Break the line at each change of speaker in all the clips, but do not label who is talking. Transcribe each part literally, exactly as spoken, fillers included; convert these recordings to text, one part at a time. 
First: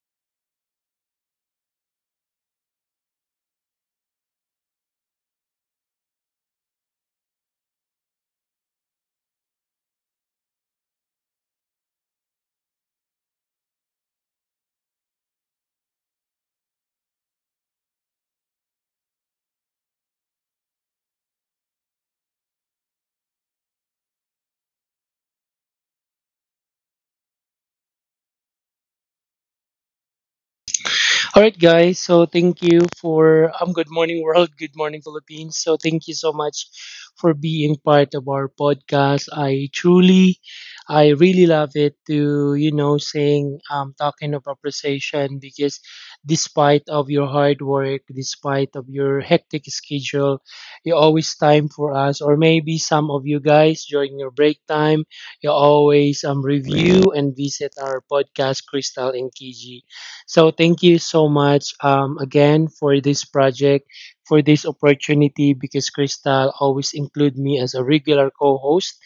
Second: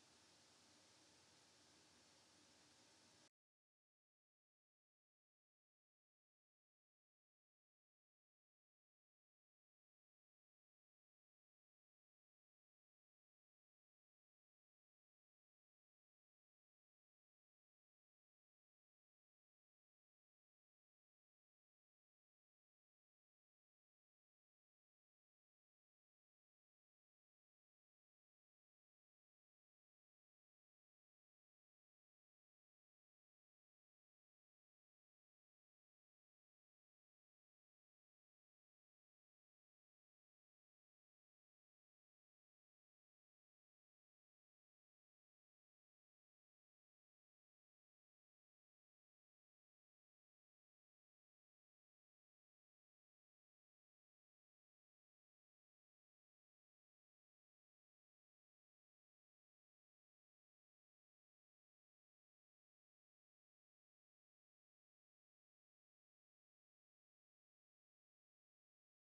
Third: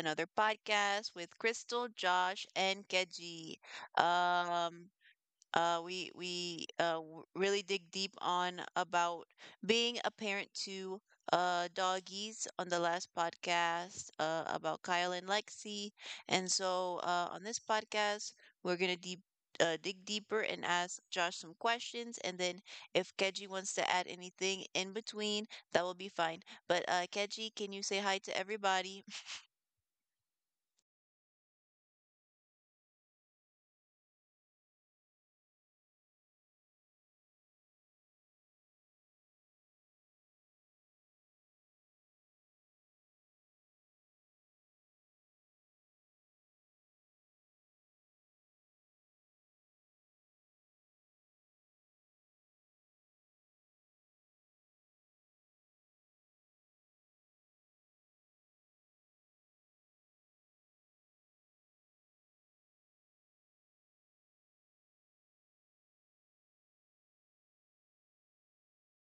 another podcast with Crystal, Josh, and Keji. Um, uh, we we uh, w- really dig deep on about being a parent to uh, doggies on the last podcast uh, about Kyle and Lexi, and so uh, on this podcast we're gonna deep uh, dig deeper and ask Josh some questions, and then if Keji wants to add anything in between, that will be fine. But uh, Keji, can you say hi to everybody?
All right, guys. So thank you for um. Good morning, world. Good morning, Philippines. So thank you so much for being part of our podcast. I truly, I really love it to you know saying um talking of appreciation because despite of your hard work, despite of your hectic schedule, you always time for us. Or maybe some of you guys during your break time, you always um review and visit our podcast, Crystal and K G. So thank you so much, um, again for this project, for this opportunity, because Crystal always include me as a regular co-host,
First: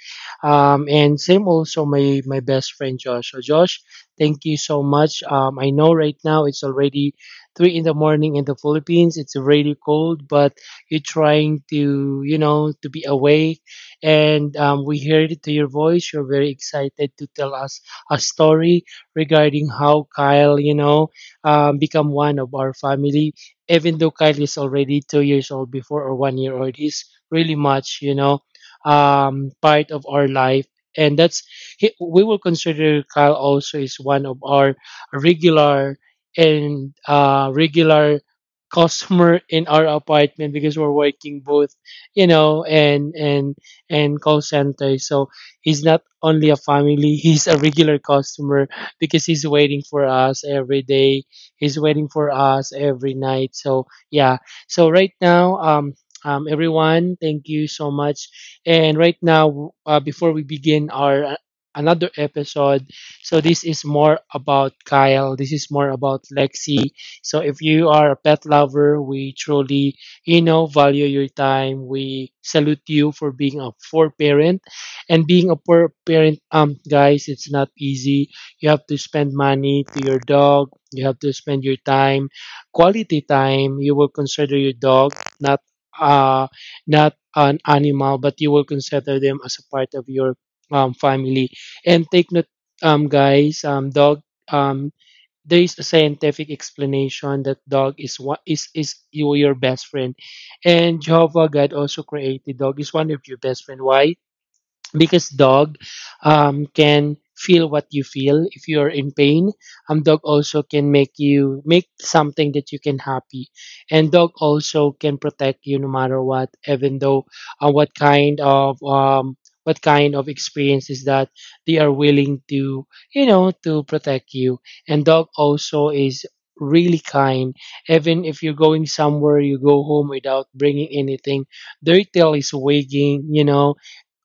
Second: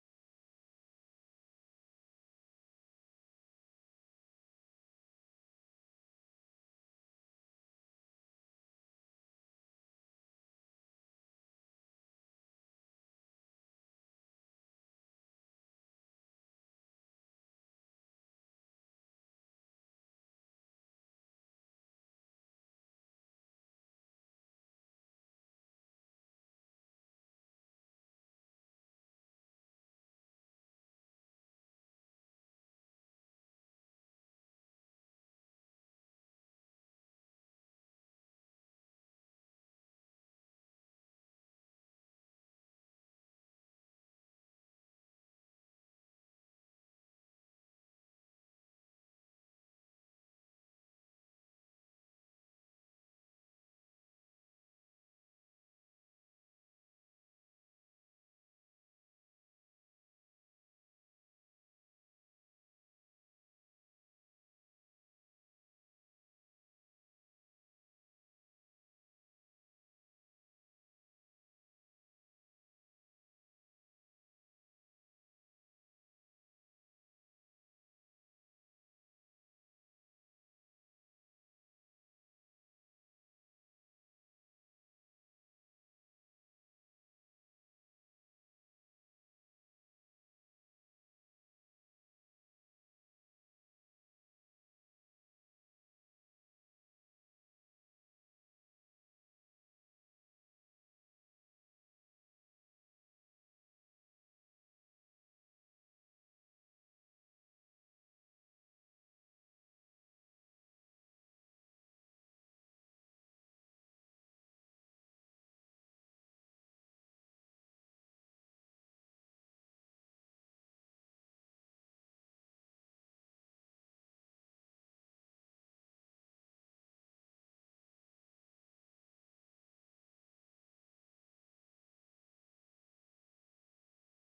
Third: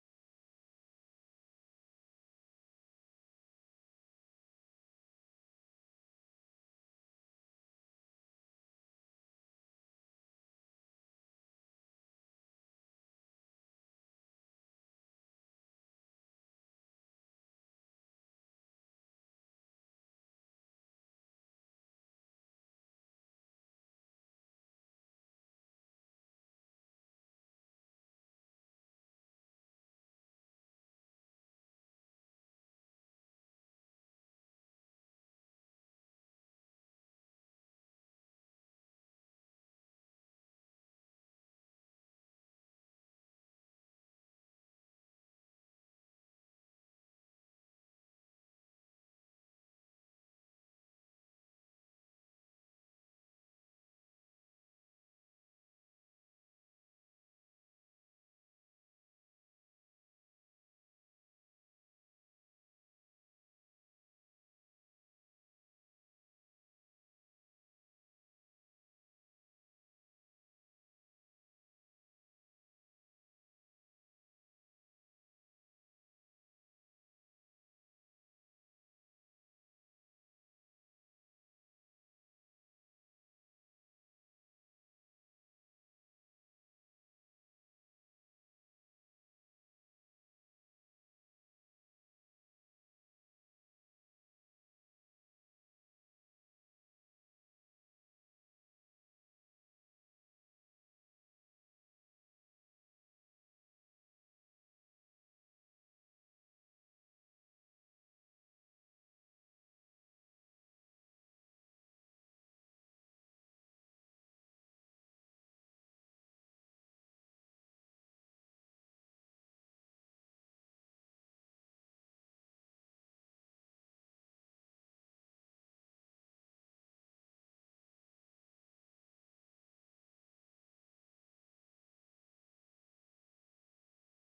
um, and same also my my best friend Josh. So Josh, thank you so much. Um, I know right now it's already three in the morning in the Philippines. It's really cold, but you're trying to you know to be awake, and um, we heard it to your voice. You're very excited to tell us a story regarding how Kyle, you know, um, become one of our family. Even though Kyle is already two years old before or one year old, he's really much, you know, um, part of our life. And that's he, we will consider Kyle also is one of our regular and uh, regular customer in our apartment because we're working both, you know, and and and call center. So he's not only a family; he's a regular customer because he's waiting for us every day. He's waiting for us every night. So yeah. So right now, um, um, everyone, thank you so much. And right now, uh, before we begin our uh, another episode, so this is more about Kyle. This is more about Lexi. So if you are a pet lover, we truly, you know, value your time. We salute you for being a poor parent and being a poor parent, um guys, it's not easy. You have to spend money to your dog. You have to spend your time, quality time. You will consider your dog not uh not an animal, but you will consider them as a part of your um family. And take note, um guys, um dog, um there is a scientific explanation that dog is what is is you your best friend, and Jehovah God also created dog is one of your best friend. Why? Because dog, um, can feel what you feel if you're in pain. Um dog also can make you make something that you can happy, and dog also can protect you no matter what. Even though uh, what kind of um what kind of experience is that, they are willing to, you know to protect you. And dog also is really kind. Even if you're going somewhere, you go home without bringing anything, their tail is wagging, you know,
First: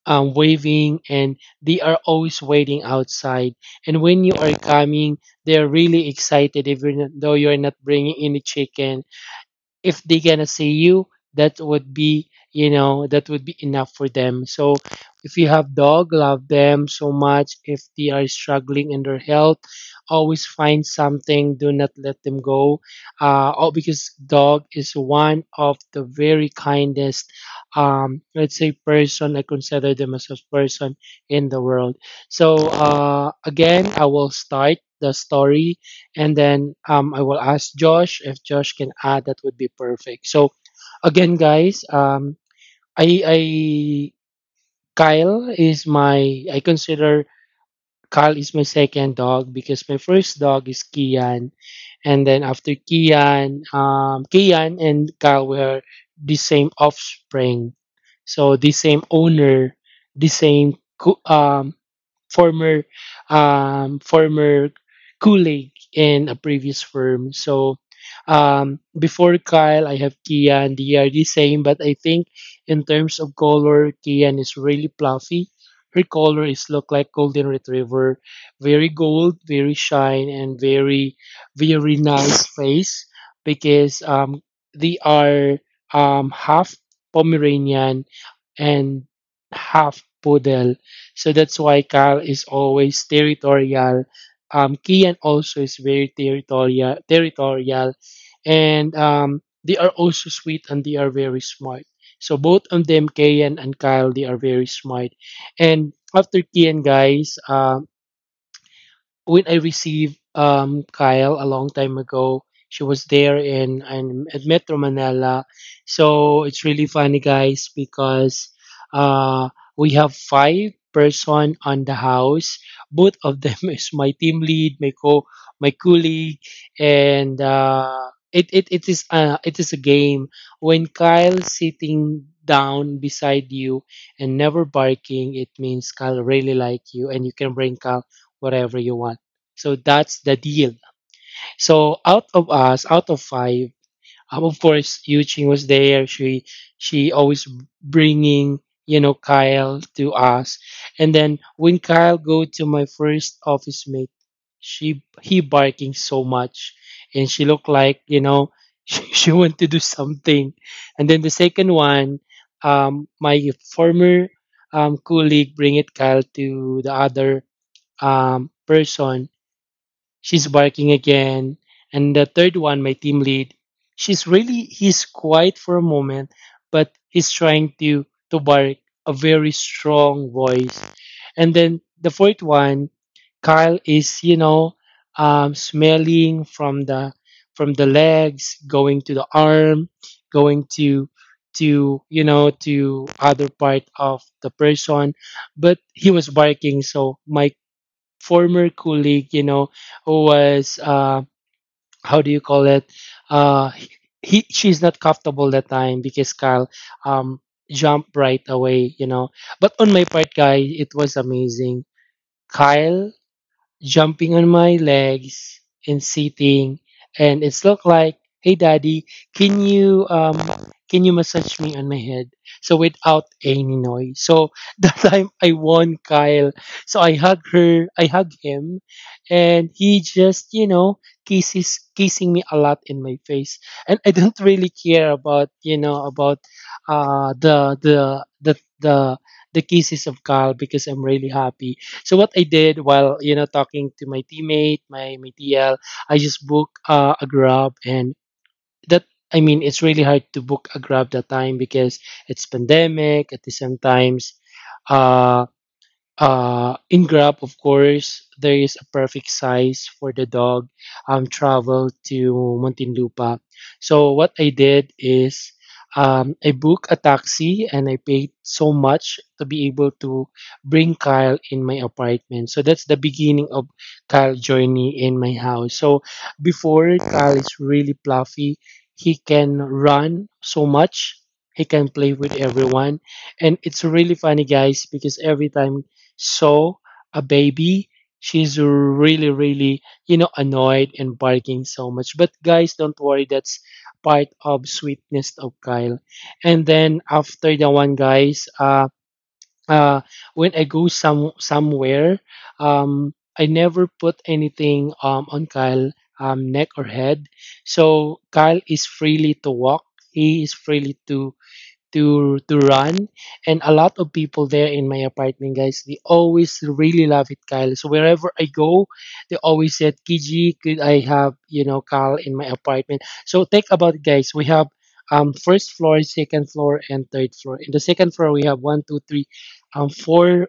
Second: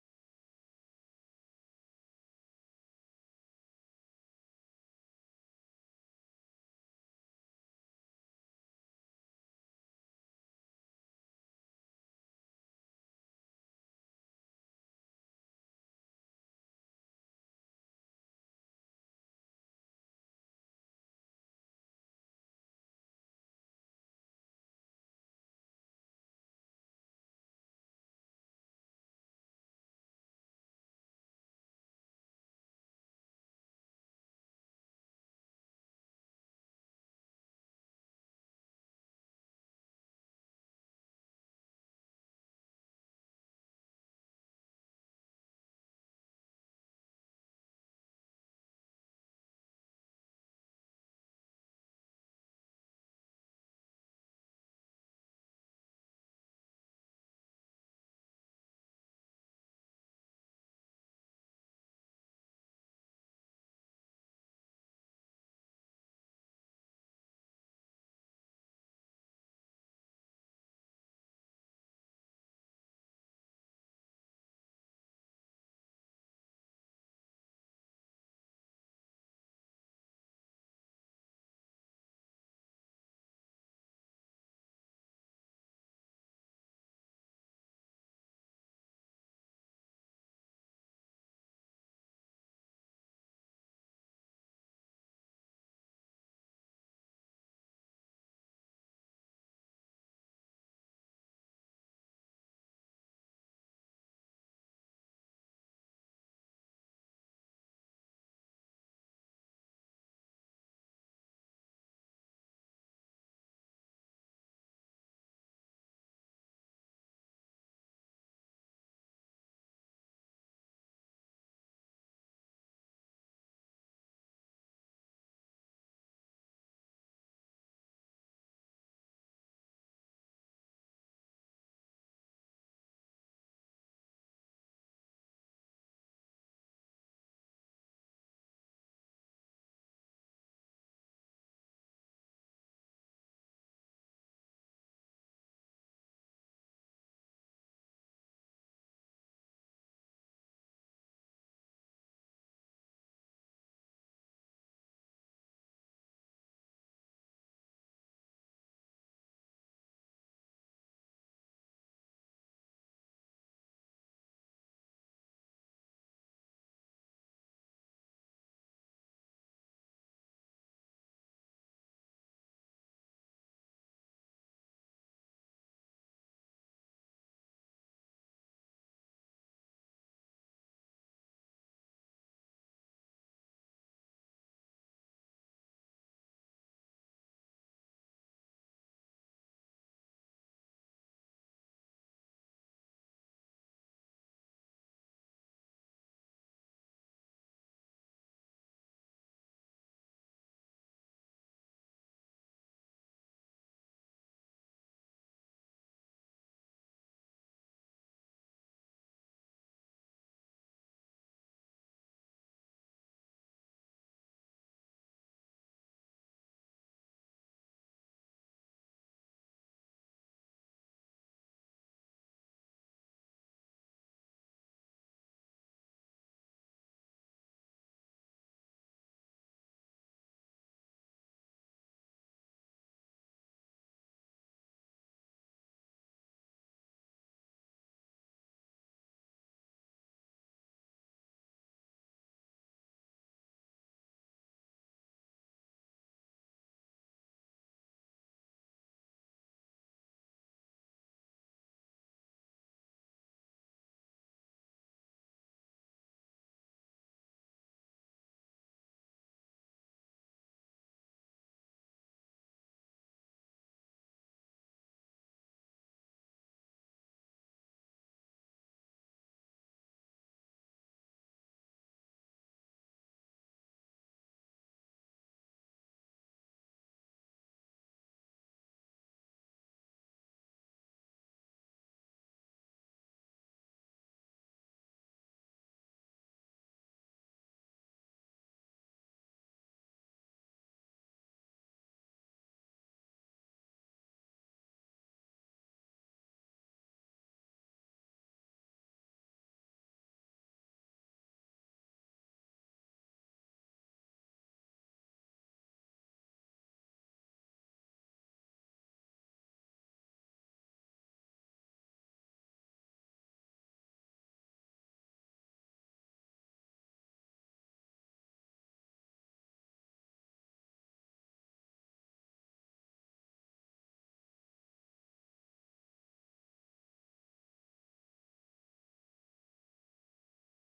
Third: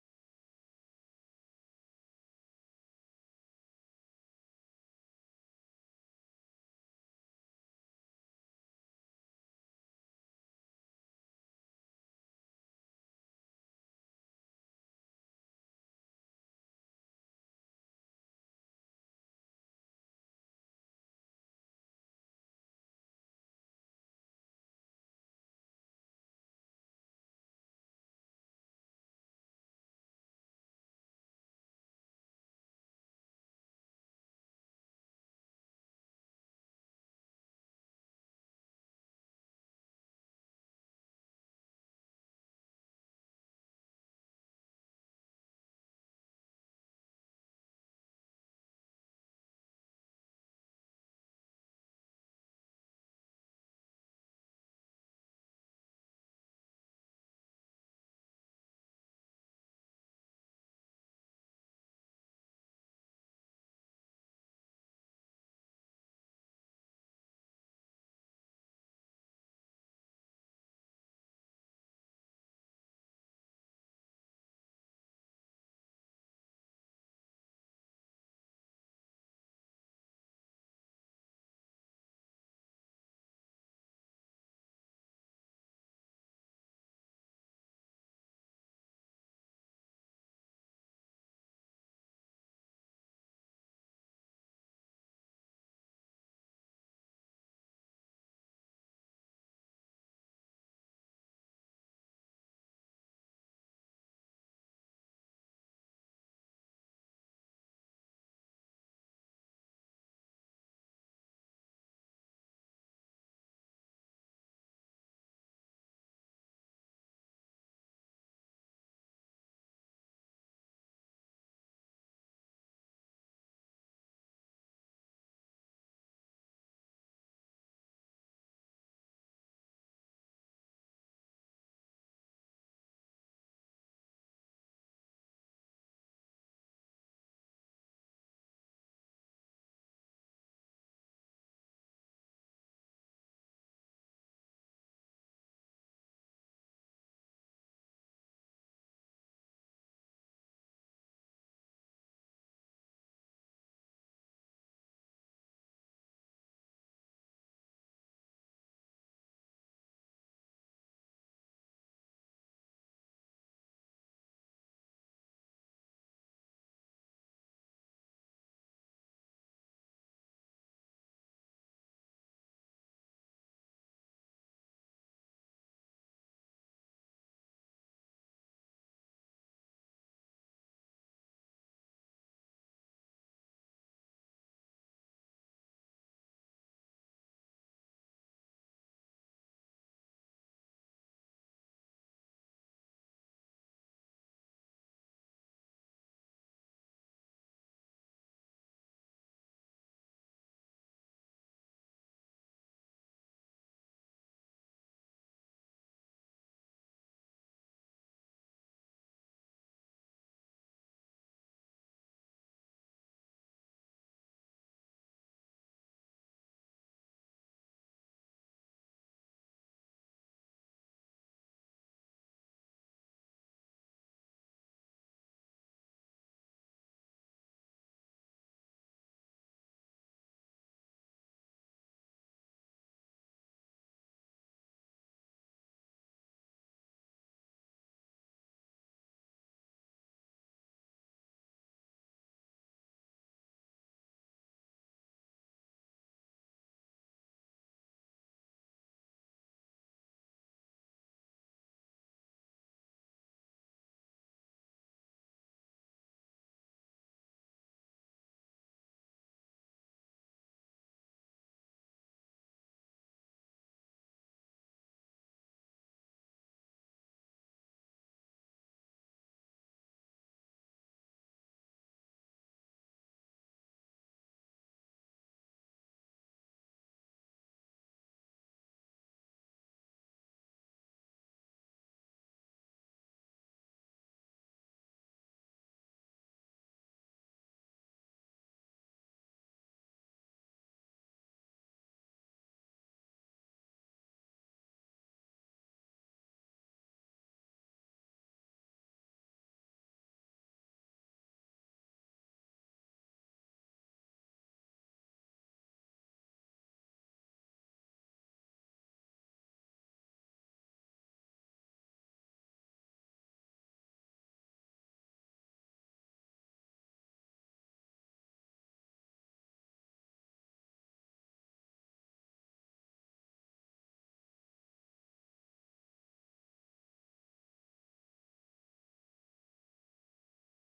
um, waving, and they are always waiting outside. And when you are coming, they are really excited even though you are not bringing any chicken. If they gonna see you, that would be, you know that would be enough for them. So if you have dog, love them so much. If they are struggling in their health, always find something. Do not let them go. uh, oh, because dog is one of the very kindest, um, let's say, person. I consider them as a person in the world. So uh, again, I will start the story, and then um, I will ask Josh if Josh can add. That would be perfect. So again, guys, um, I, I Kyle is my, I consider Kyle is my second dog because my first dog is Kian, and then after Kian, um, Kian and Kyle were the same offspring, so the same owner, the same co- um, former um, former colleague in a previous firm. So um, before Kyle, I have Kian. They are the same, but I think in terms of color, Kian is really fluffy. Her color is look like golden retriever, very gold, very shine, and very very nice face because um, they are um, half Pomeranian and half poodle. So that's why Kyle is always territorial. Um, Kian also is very territorial, territorial, and um, they are also sweet and they are very smart. So both of them, Kian and Kyle, they are very smart. And after Kian, guys, um when I received um, Kyle a long time ago. She was there in, in at Metro Manila. So it's really funny, guys, because uh, we have five person on the house. Both of them is my team lead, my co, my colleague, and uh, it, it it is uh, it is a game. When Kyle sitting down beside you and never barking, it means Kyle really like you, and you can bring Kyle whatever you want. So that's the deal. So out of us, out of five, um, of course, Yuching was there. She she always bringing, you know, Kyle to us, and then when Kyle go to my first office mate, she he barking so much, and she looked like, you know, she, she want to do something. And then the second one, um, my former um colleague bring it Kyle to the other um person. She's barking again. And the third one, my team lead, she's really, he's quiet for a moment, but he's trying to, to bark a very strong voice. And then the fourth one, Kyle is, you know, um, smelling from the, from the legs, going to the arm, going to, to, you know, to other part of the person, but he was barking. So my former colleague, you know, who was uh, how do you call it? Uh, he she's not comfortable that time because Kyle um jumped right away, you know. But on my part, guy, it was amazing. Kyle jumping on my legs and sitting, and it's look like, hey daddy, can you um can you massage me on my head, so without any noise. So that time I won Kyle, so I hug her I hug him, and he just, you know, kisses kissing me a lot in my face, and I don't really care about, you know, about uh the the the the the kisses of Kyle because I'm really happy. So what I did, while, you know, talking to my teammate, my my T L, I just booked uh, a Grab, and that I mean, it's really hard to book a Grab that time because it's pandemic. At the same times, uh, uh, in Grab, of course, there is a perfect size for the dog, um, travel to Muntinlupa. So what I did is, um, I booked a taxi and I paid so much to be able to bring Kyle in my apartment. So that's the beginning of Kyle journey in my house. So before Kyle is really fluffy, he can run so much. He can play with everyone, and it's really funny, guys, because every time, so, a baby, she's really, really, you know, annoyed and barking so much. But guys, don't worry, that's part of sweetness of Kyle. And then after the one, guys, uh, uh, when I go some somewhere, um, I never put anything um on Kyle um neck or head. So Kyle is freely to walk. He is freely to to to run. And a lot of people there in my apartment, guys, they always really love it Kyle. So wherever I go, they always said, Kiji, could I have, you know, Kyle in my apartment? So think about it, guys, we have um first floor, second floor, and third floor. In the second floor we have one two three um four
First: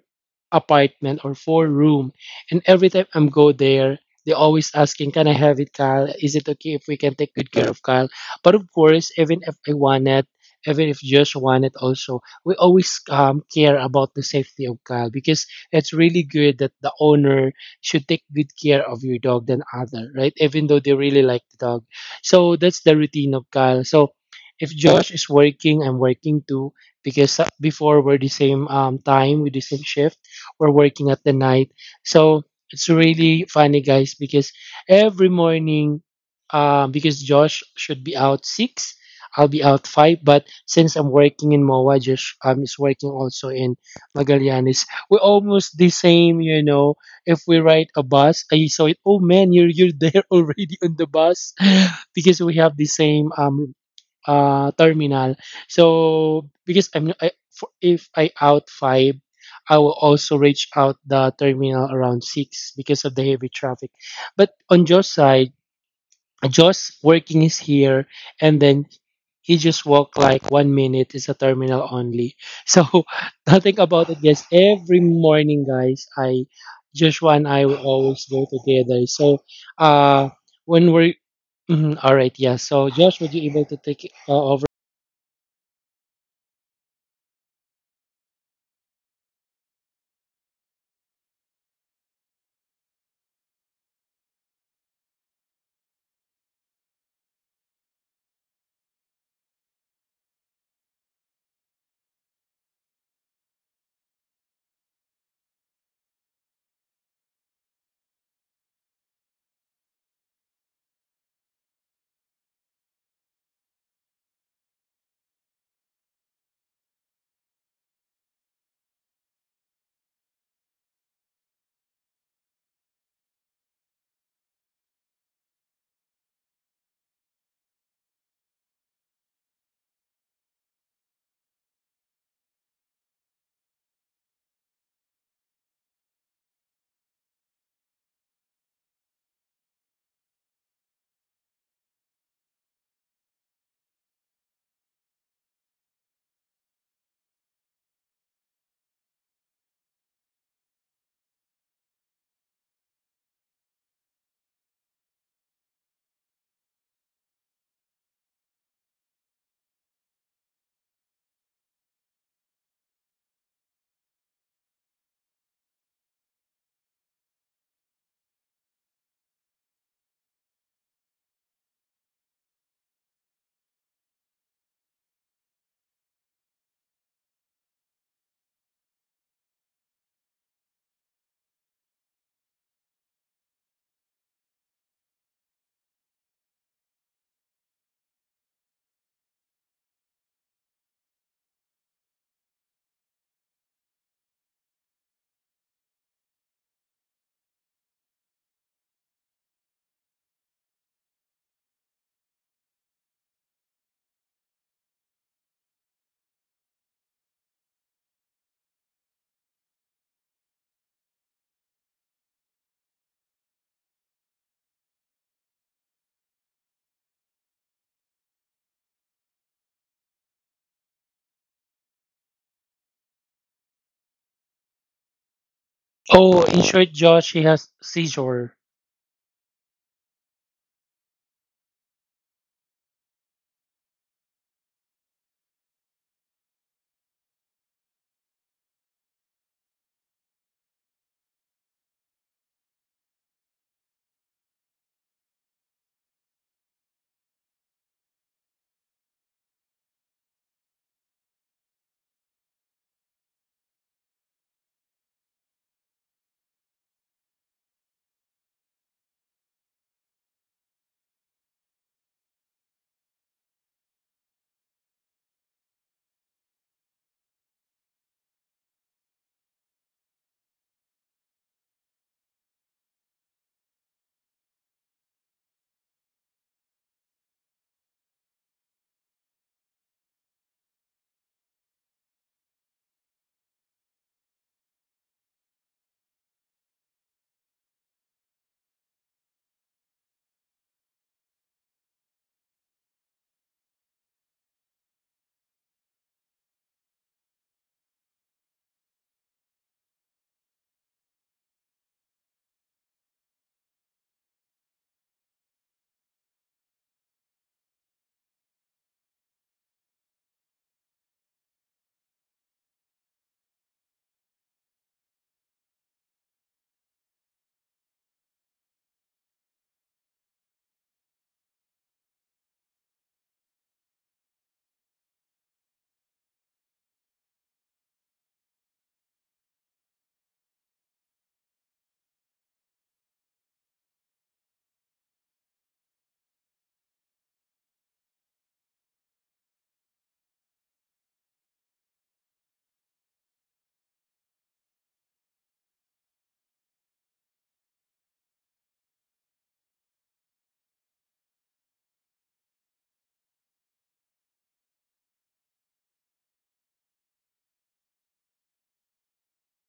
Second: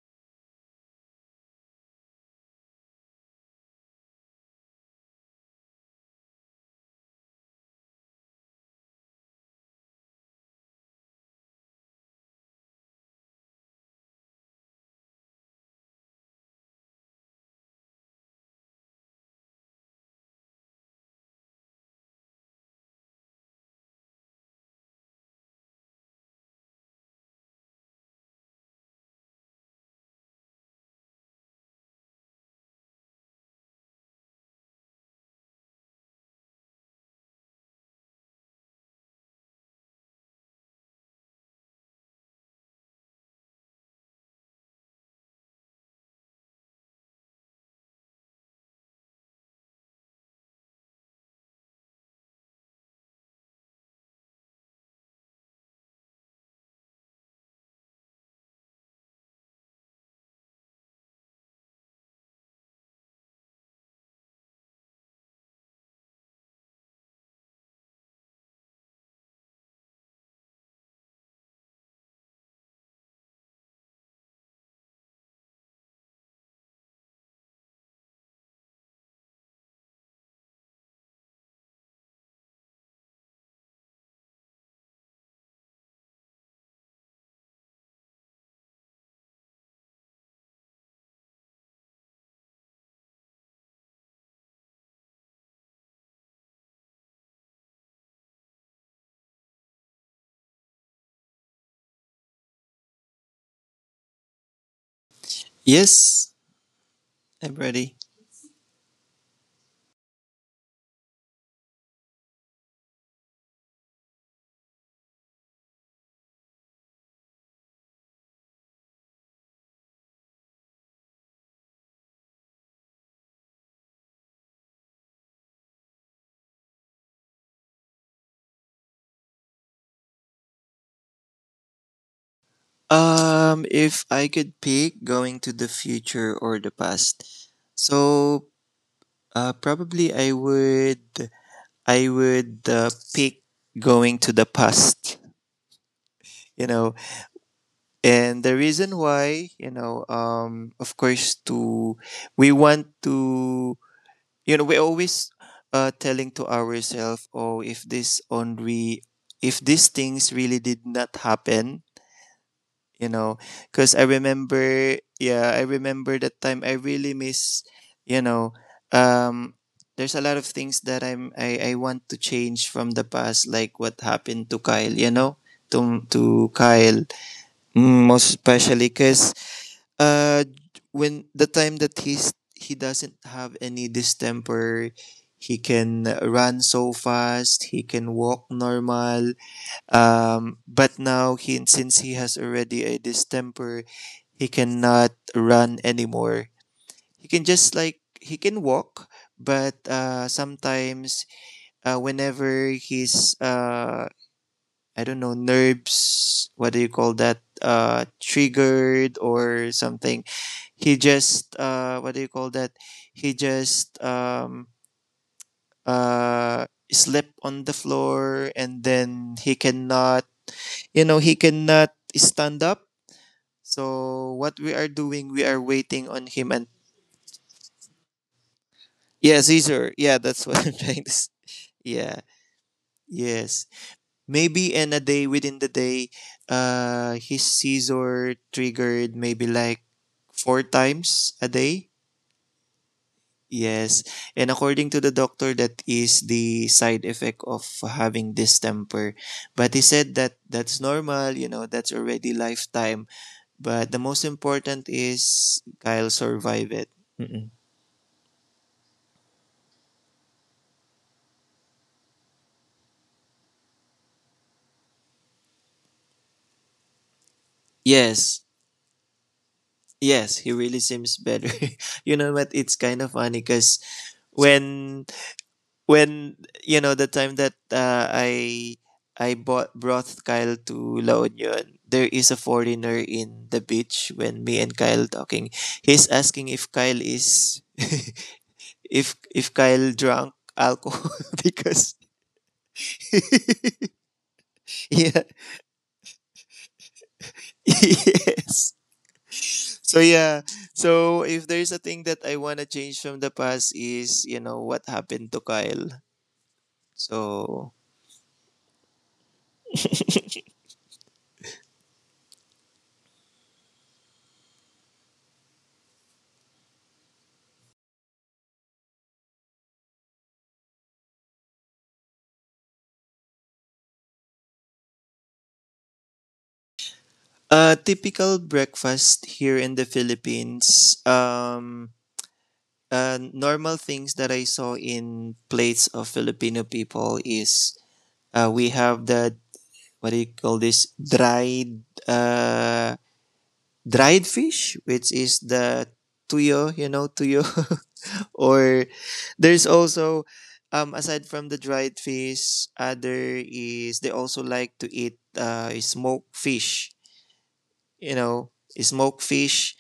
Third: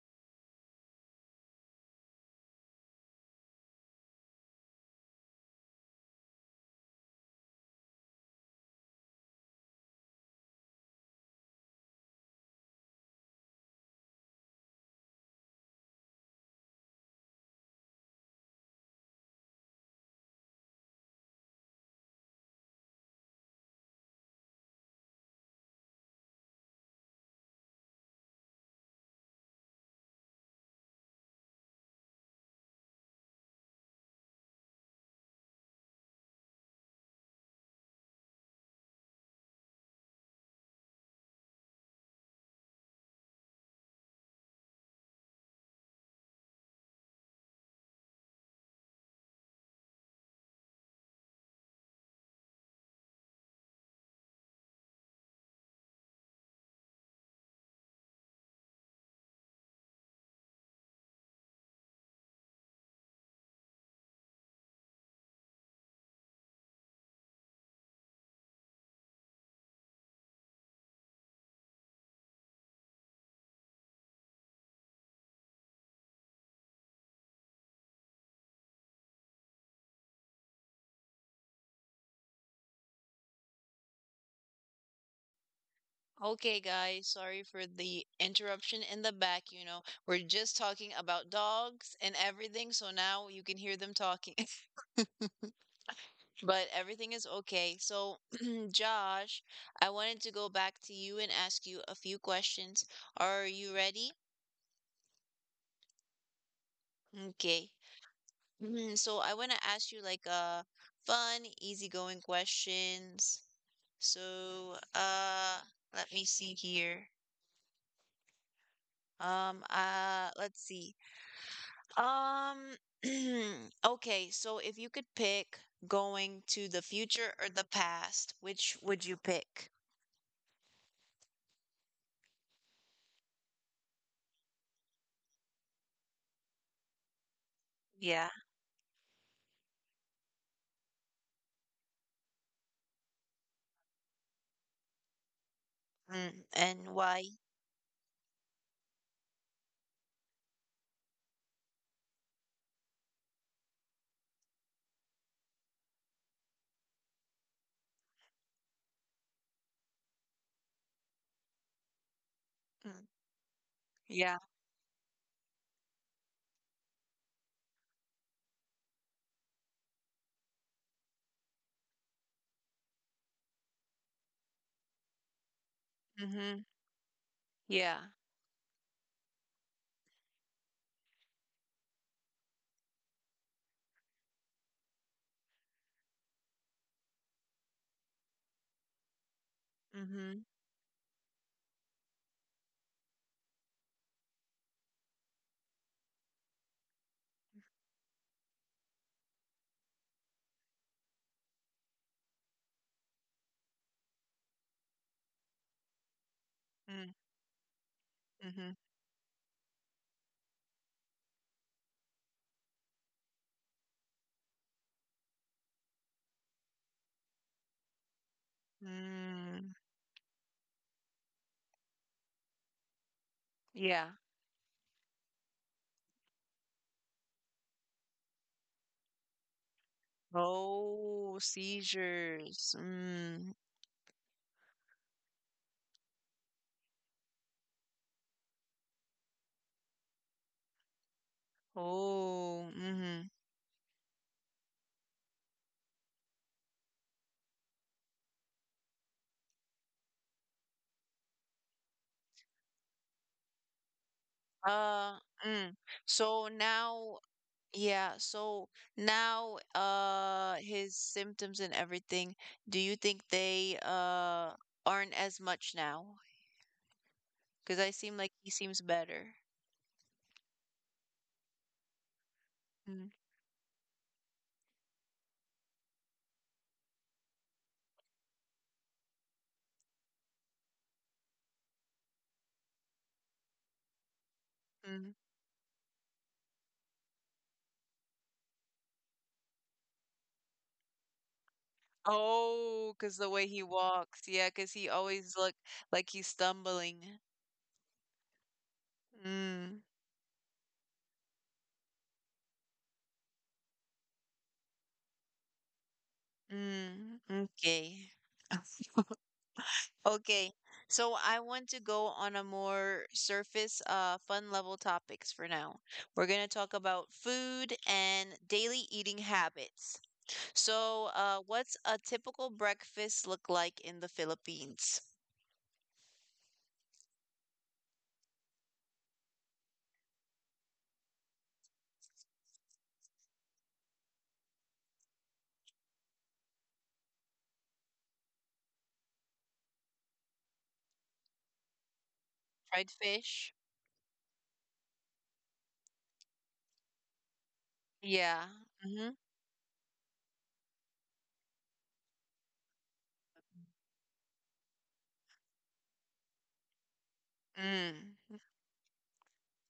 apartment or four room, and every time I'm go there, they always asking, can I have it Kyle? Is it okay if we can take good care of Kyle? But of course, even if I wanted, even if just one, it also, we always, um, care about the safety of Kyle because it's really good that the owner should take good care of your dog than other, right? Even though they really like the dog. So that's the routine of Kyle. So if Josh is working, I'm working too, because uh, before we're the same, um, time with the same shift, we're working at the night. So it's really funny, guys, because every morning, um, because Josh should be out six. I'll be out five, but since I'm working in M O A, Josh, um, is working also in Magallanes. We're almost the same, you know. If we ride a bus, I saw it. Oh man, you're you're there already on the bus because we have the same um uh terminal. So because I'm I, for, if I out five, I will also reach out the terminal around six because of the heavy traffic. But on Josh's side, Josh working is here, and then he just walked like one minute. It's a terminal only. So nothing about it. Yes, every morning, guys, I Joshua and I will always go together. So uh, when we're Mhm, all right, yeah. So Josh, would you able to take uh, over?
Okay, guys, sorry for the interruption in the back. You know, we're just talking about dogs and everything, so now you can hear them talking, but everything is okay. So, Josh, I wanted to go back to you and ask you a few questions. Are you ready?
Yes, I'm
Okay.
ready.
Mhm. So, I want to ask you like uh fun, easygoing questions. So, uh, let me see here. Um, uh, let's see. Um, okay, so if you could pick going to the future or the past, which would you pick?
Um, if I could pick going to the future or the past,
Yeah.
so uh, probably I would I would uh, pick going to the past.
Mm,
You
and
know,
why?
and the reason why, you know, um, of course, to we want to, you know, we always uh telling to ourselves, oh, if this only, if these things really did not happen,
Mm,
you know because I
yeah.
remember, yeah, I remember that time I really miss, you know, um there's a lot of things that i'm i, I want to change from the past, like what happened to Kyle, you know to, to
Mm-hmm.
Kyle.
Yeah.
Mm, most especially because uh when the time that he's he doesn't have any distemper, he can run so fast, he can walk normal.
Mm-hmm.
Um, but now, he, since he has already a distemper, he cannot run anymore. He can just, like, he can walk, but uh, sometimes uh, whenever his uh, I don't know, nerves, what do you call
Mm,
that? Uh,
hmm, yeah. mm hmm mm hmm
triggered or something. He just uh, what do you call that? He just um, uh, slip on the floor and then he
Mm,
cannot, you know, he cannot stand up.
yeah.
So what we are doing, we are waiting on
Oh,
him. And
in short, Josh, he has seizure.
yes, caesar, yeah, that's what I'm trying to s
Oh,
yeah,
seizures.
yes.
Mm.
Maybe in a day, within the day, uh his caesar triggered maybe like four times a day.
Oh, mm-hmm.
Yes. And according to the doctor, that is the side effect of having distemper. But he said that that's normal, you know, that's already lifetime. But the most important is
Uh, mm.
Kyle
So
survive it.
now.
Mm-mm.
Yeah, so now uh his symptoms and everything, do you think they uh aren't as much now? 'Cause I seem
Yes,
like he seems better.
yes, he really seems better. You know what? It's kind of funny because when when you know the time that uh, I I bought brought Kyle to La Union. There is a foreigner in the beach when me and Kyle
Mm-hmm.
talking. He's asking if Kyle is if if Kyle drunk alcohol because
Oh, 'cause the way he walks. Yeah, 'cause he
yeah
always look like he's stumbling.
yes.
Mm,
So yeah, so if there's a thing that I wanna change from the past is you know what happened to Kyle.
mm,
So
okay. Okay. So I want to go on a more surface, uh, fun level topics for now. We're gonna talk about food and daily eating habits. So, uh, what's a typical breakfast look like in the Philippines?
a typical breakfast here in the Philippines. Um, uh, normal things that I saw in plates of Filipino people is, uh, we have the, what do you call this, dried, uh
Fried fish?
dried fish, which is the tuyo, you know, tuyo.
Yeah.
Or
Mm-hmm.
there's also, um aside from the dried fish, other is they also like to eat uh smoked fish. You
Mm.
know, smoked fish,